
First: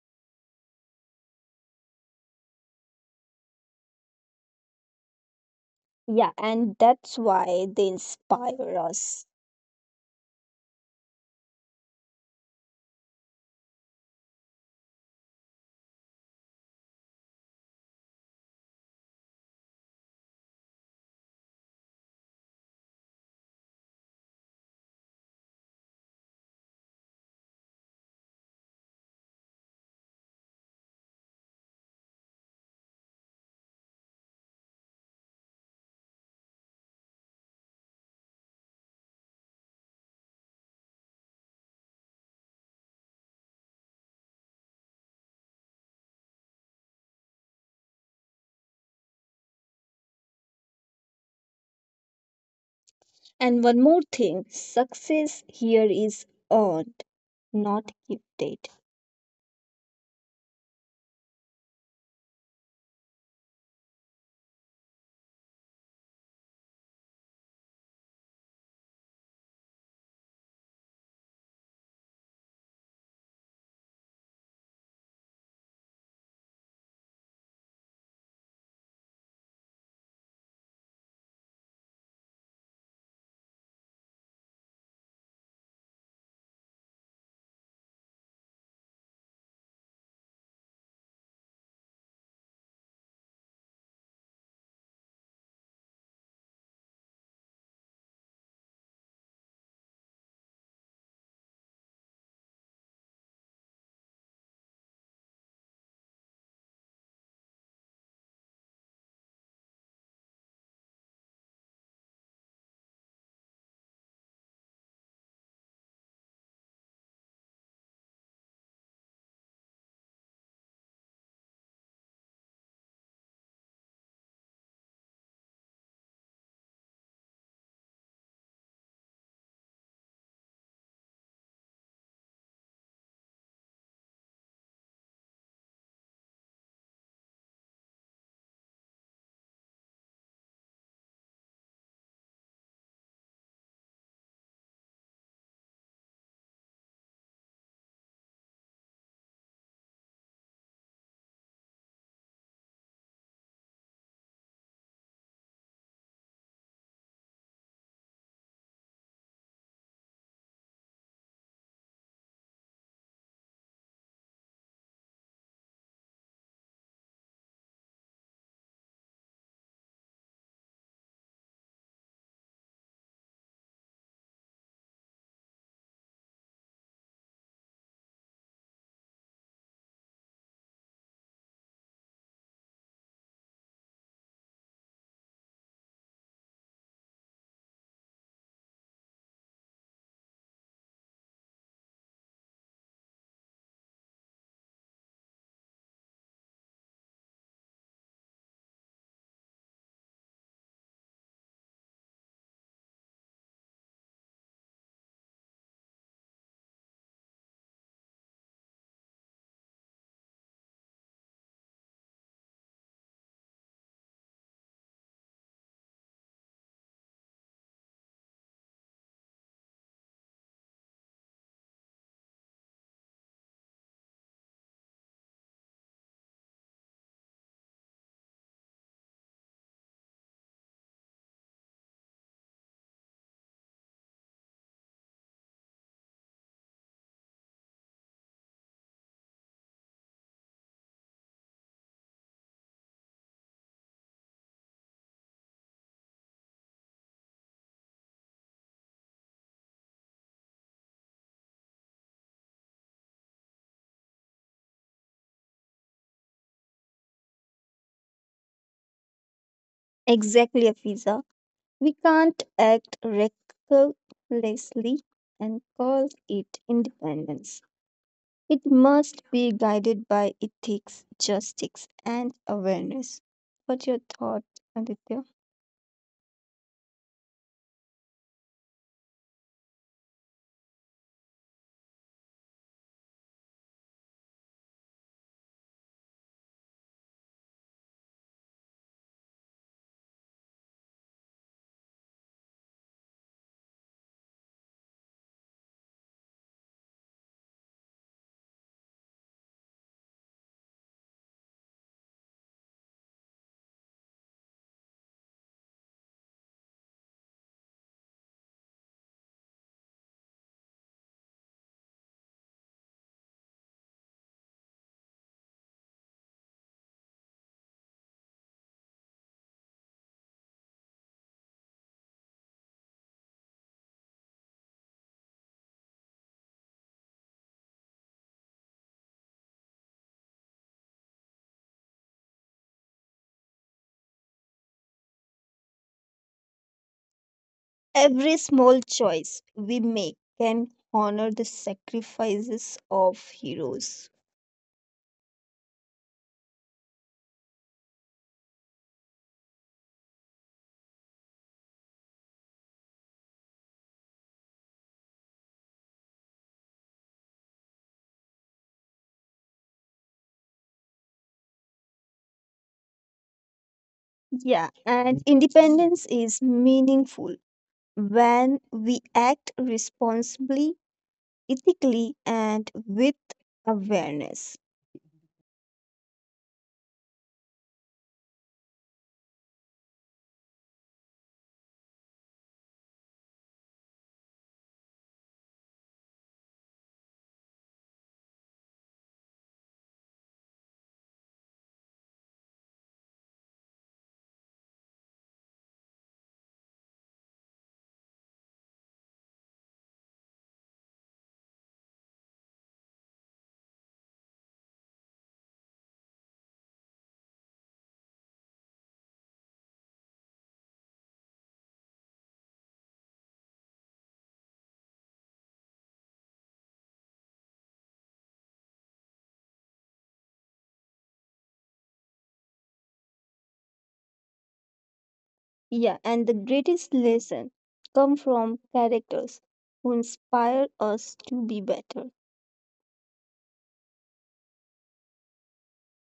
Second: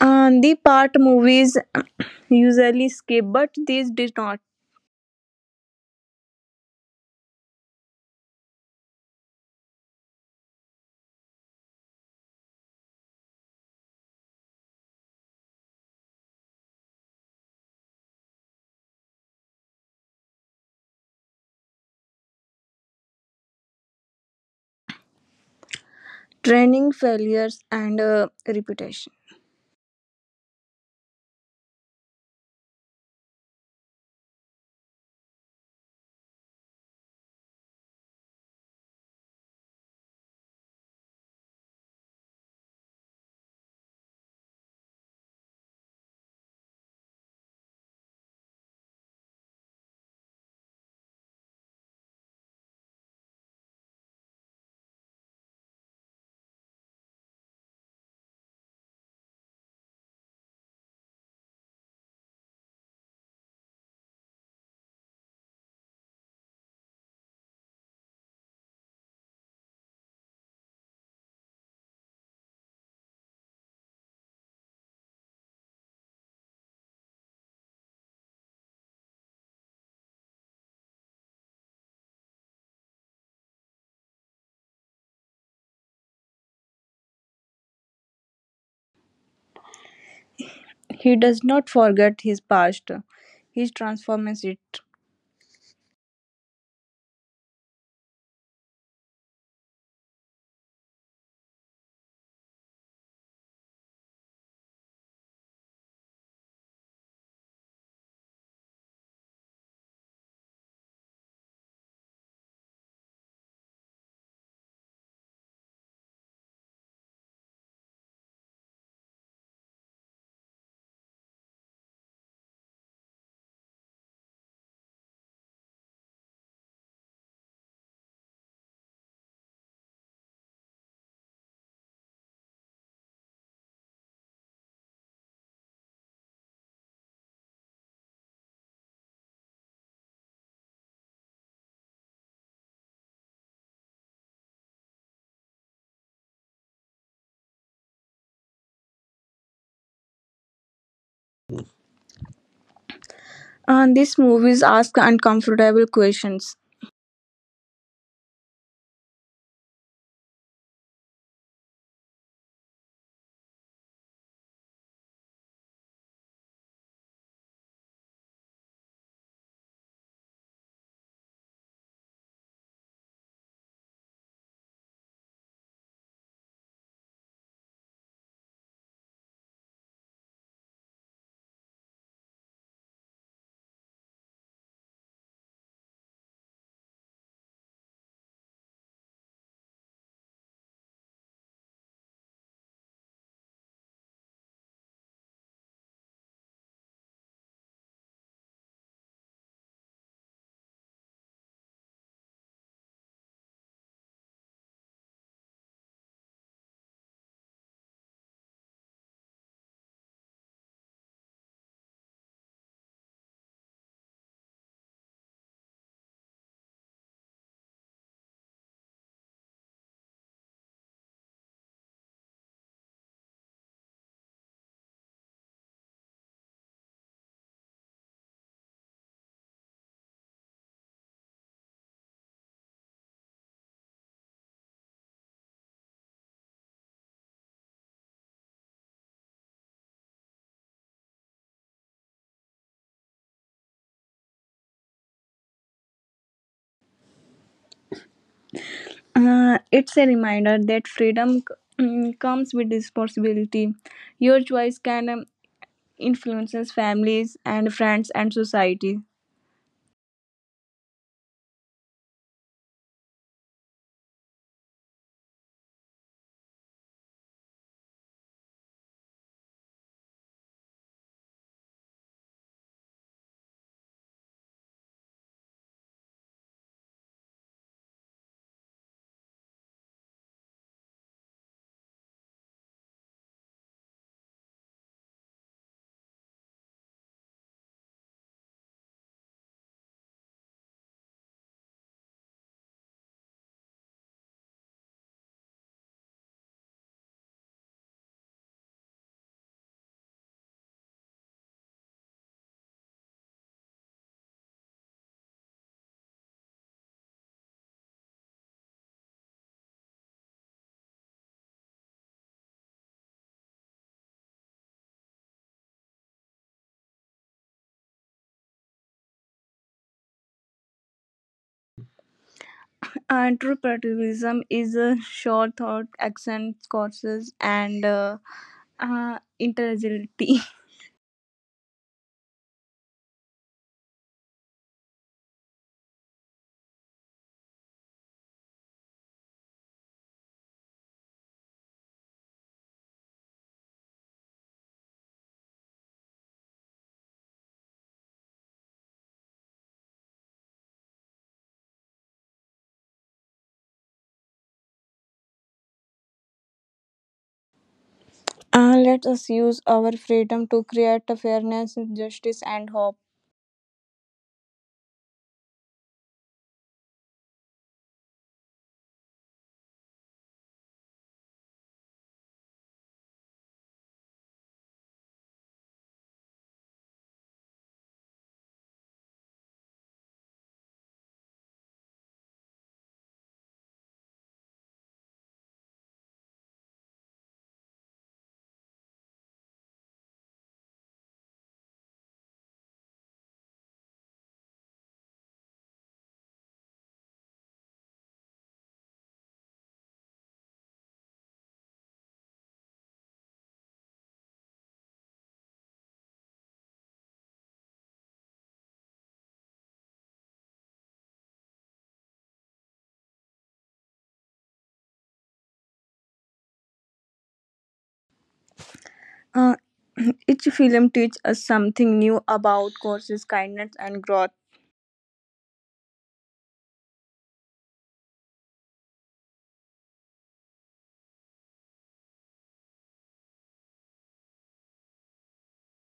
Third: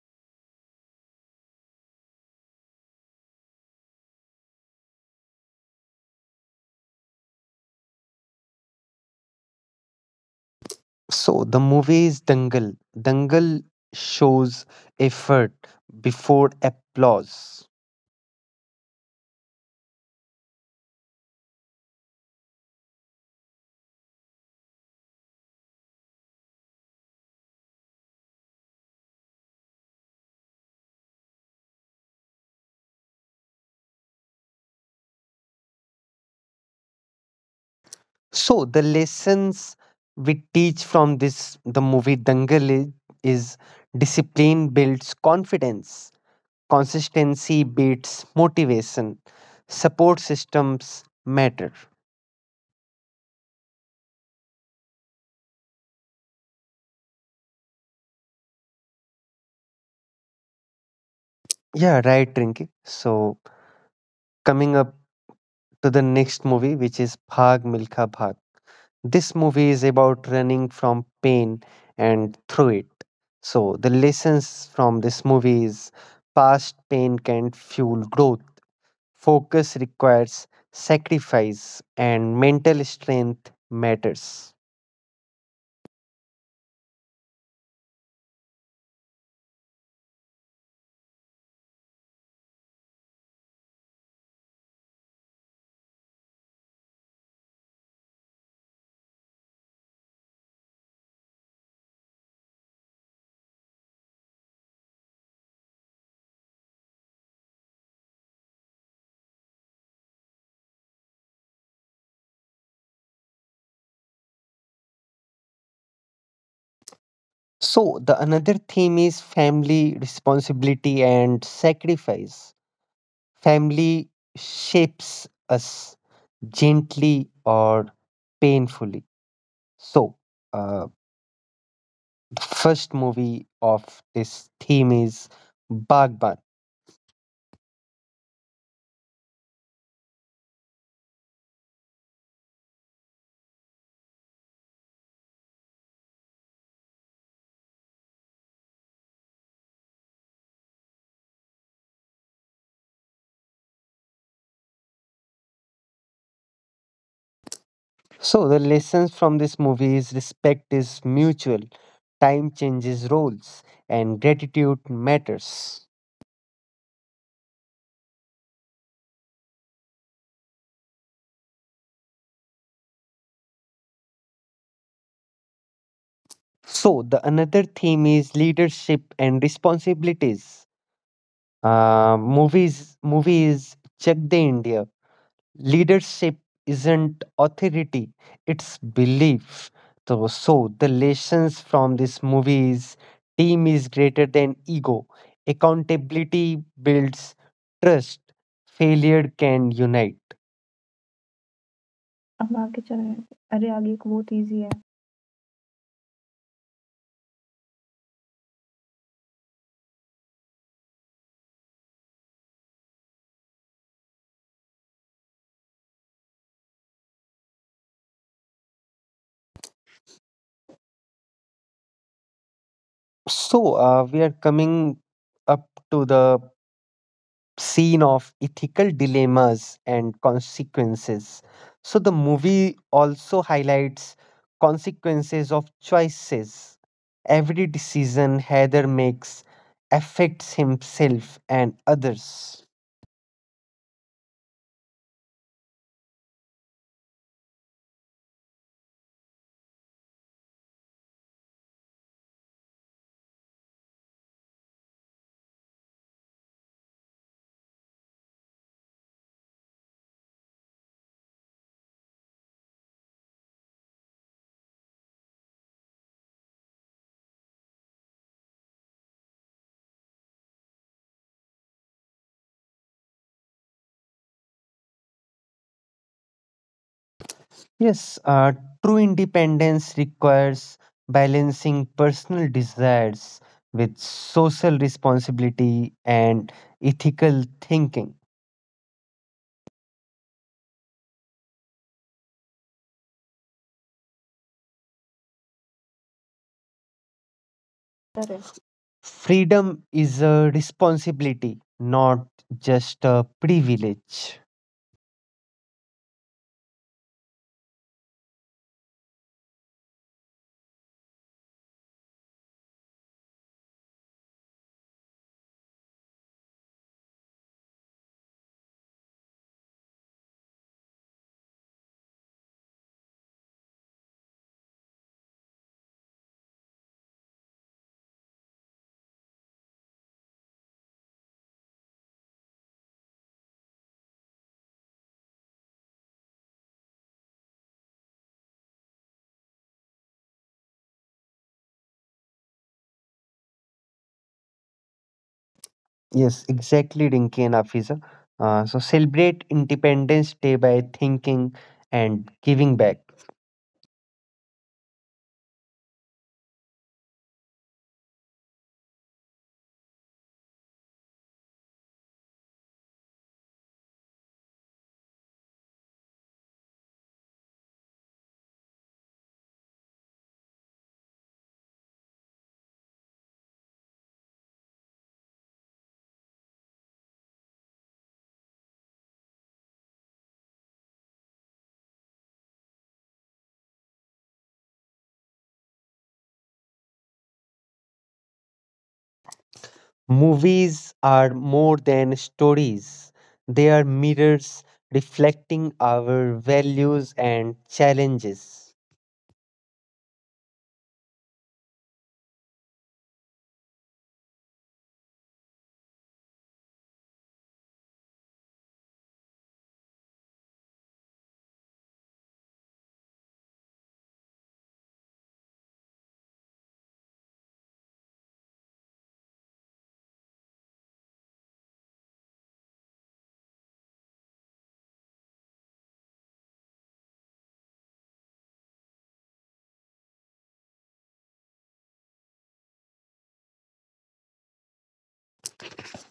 [SPEAKER 2] Uh, the part movies usually escape, but these did not,
[SPEAKER 3] Yeah, and that's why they inspire us.
[SPEAKER 1] So, the movie is Dangal. Dangal shows effort before applause.
[SPEAKER 2] training failures and uh, reputation.
[SPEAKER 1] So, the lessons we teach from this, the movie Dangal is, is discipline builds confidence, consistency beats motivation, support systems matter.
[SPEAKER 3] And one more thing, success here is earned, not gifted.
[SPEAKER 1] Yeah, right, Rinki. So, coming up to the next movie, which is Bhag Milkha Bhag. This movie is about running from pain and through it. So, the lessons from this movie is past pain can fuel growth. Focus requires sacrifice and mental strength matters.
[SPEAKER 2] He does not forget his past, he transforms it.
[SPEAKER 1] So, the another theme is family responsibility and sacrifice. Family shapes us gently or painfully. So, uh, the first movie of this theme is Bagban.
[SPEAKER 2] And these movies ask uncomfortable questions.
[SPEAKER 1] So, the lessons from this movie is respect is mutual, time changes roles, and gratitude matters. So, the another theme is leadership and responsibilities. Uh, movies, movie is Chak De India. Leadership isn't authority, it's belief. So, so the lessons from this movie is team is greater than ego. Accountability builds trust. Failure can unite. अब आगे चलें अरे आगे एक बहुत easy है So uh, we are coming up to the scene of ethical dilemmas and consequences. So the movie also highlights consequences of choices. Every decision Heather makes affects himself and others.
[SPEAKER 2] Uh, it's a reminder that freedom mm, comes with responsibility. Your choice can um, influence families and friends and society.
[SPEAKER 3] Exactly, Afiza. We can't act recklessly and call it independence. It must be guided by ethics, justice, and awareness. What's your thought, Aditya?
[SPEAKER 1] Yes, uh, true independence requires balancing personal desires with social responsibility and ethical thinking. Correct. Freedom is a responsibility, not just a privilege.
[SPEAKER 2] And true patriotism is a short thought, action, courses, and uh, uh, intelligibility.
[SPEAKER 3] Every small choice we make can honor the sacrifices of heroes.
[SPEAKER 1] Yes, exactly, Rinki and Afiza. Uh, so celebrate Independence Day by thinking and giving back.
[SPEAKER 2] Uh, let us use our freedom to create fairness, justice, and hope.
[SPEAKER 3] Yeah, and independence is meaningful when we act responsibly, ethically, and with awareness.
[SPEAKER 1] Movies are more than stories, they are mirrors reflecting our values and challenges.
[SPEAKER 2] Uh, each film teaches us something new about courses, kindness, and growth.
[SPEAKER 3] Yeah, and the greatest lesson come from characters who inspire us to be better.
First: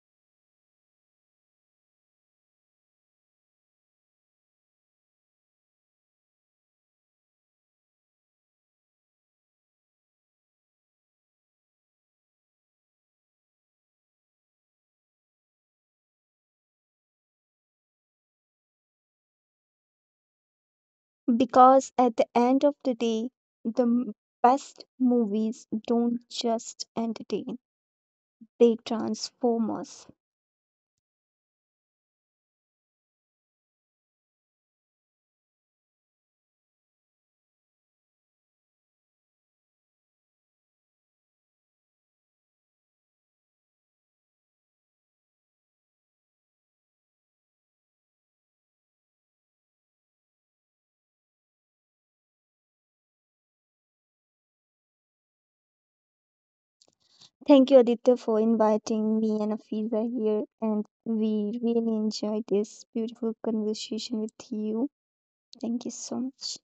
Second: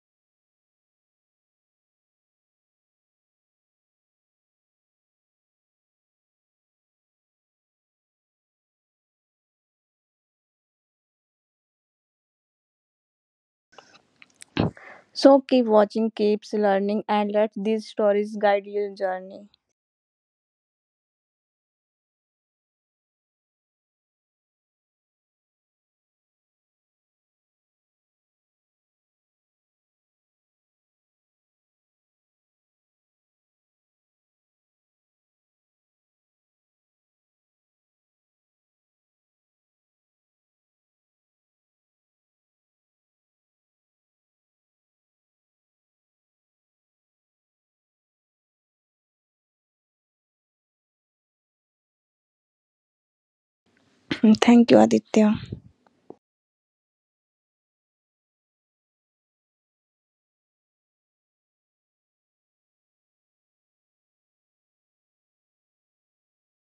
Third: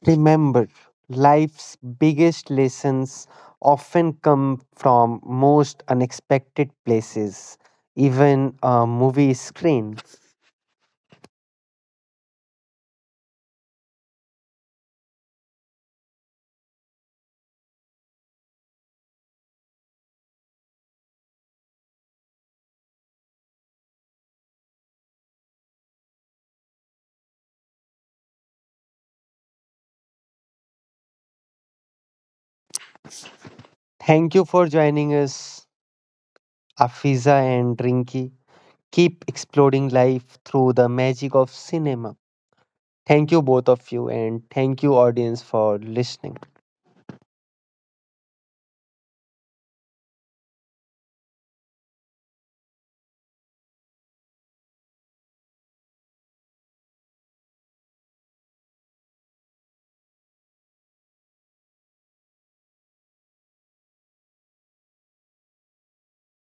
[SPEAKER 1] Remember, life's biggest lessons often come from most unexpected places, even a movie screen.
[SPEAKER 2] So keep watching, keeps learning, and let these stories guide your journey.
[SPEAKER 3] Because at the end of the day, the m- best movies don't just entertain, they transform us.
[SPEAKER 1] Thank you for joining us, Afiza and Rinki. Keep exploring life through the magic of cinema. Thank you, both of you, and thank you, audience, for listening.
[SPEAKER 2] Thank you, Aditya.
[SPEAKER 3] Thank you, Aditya, for inviting me and Afiza here, and we really enjoyed this beautiful conversation with you. Thank you so much.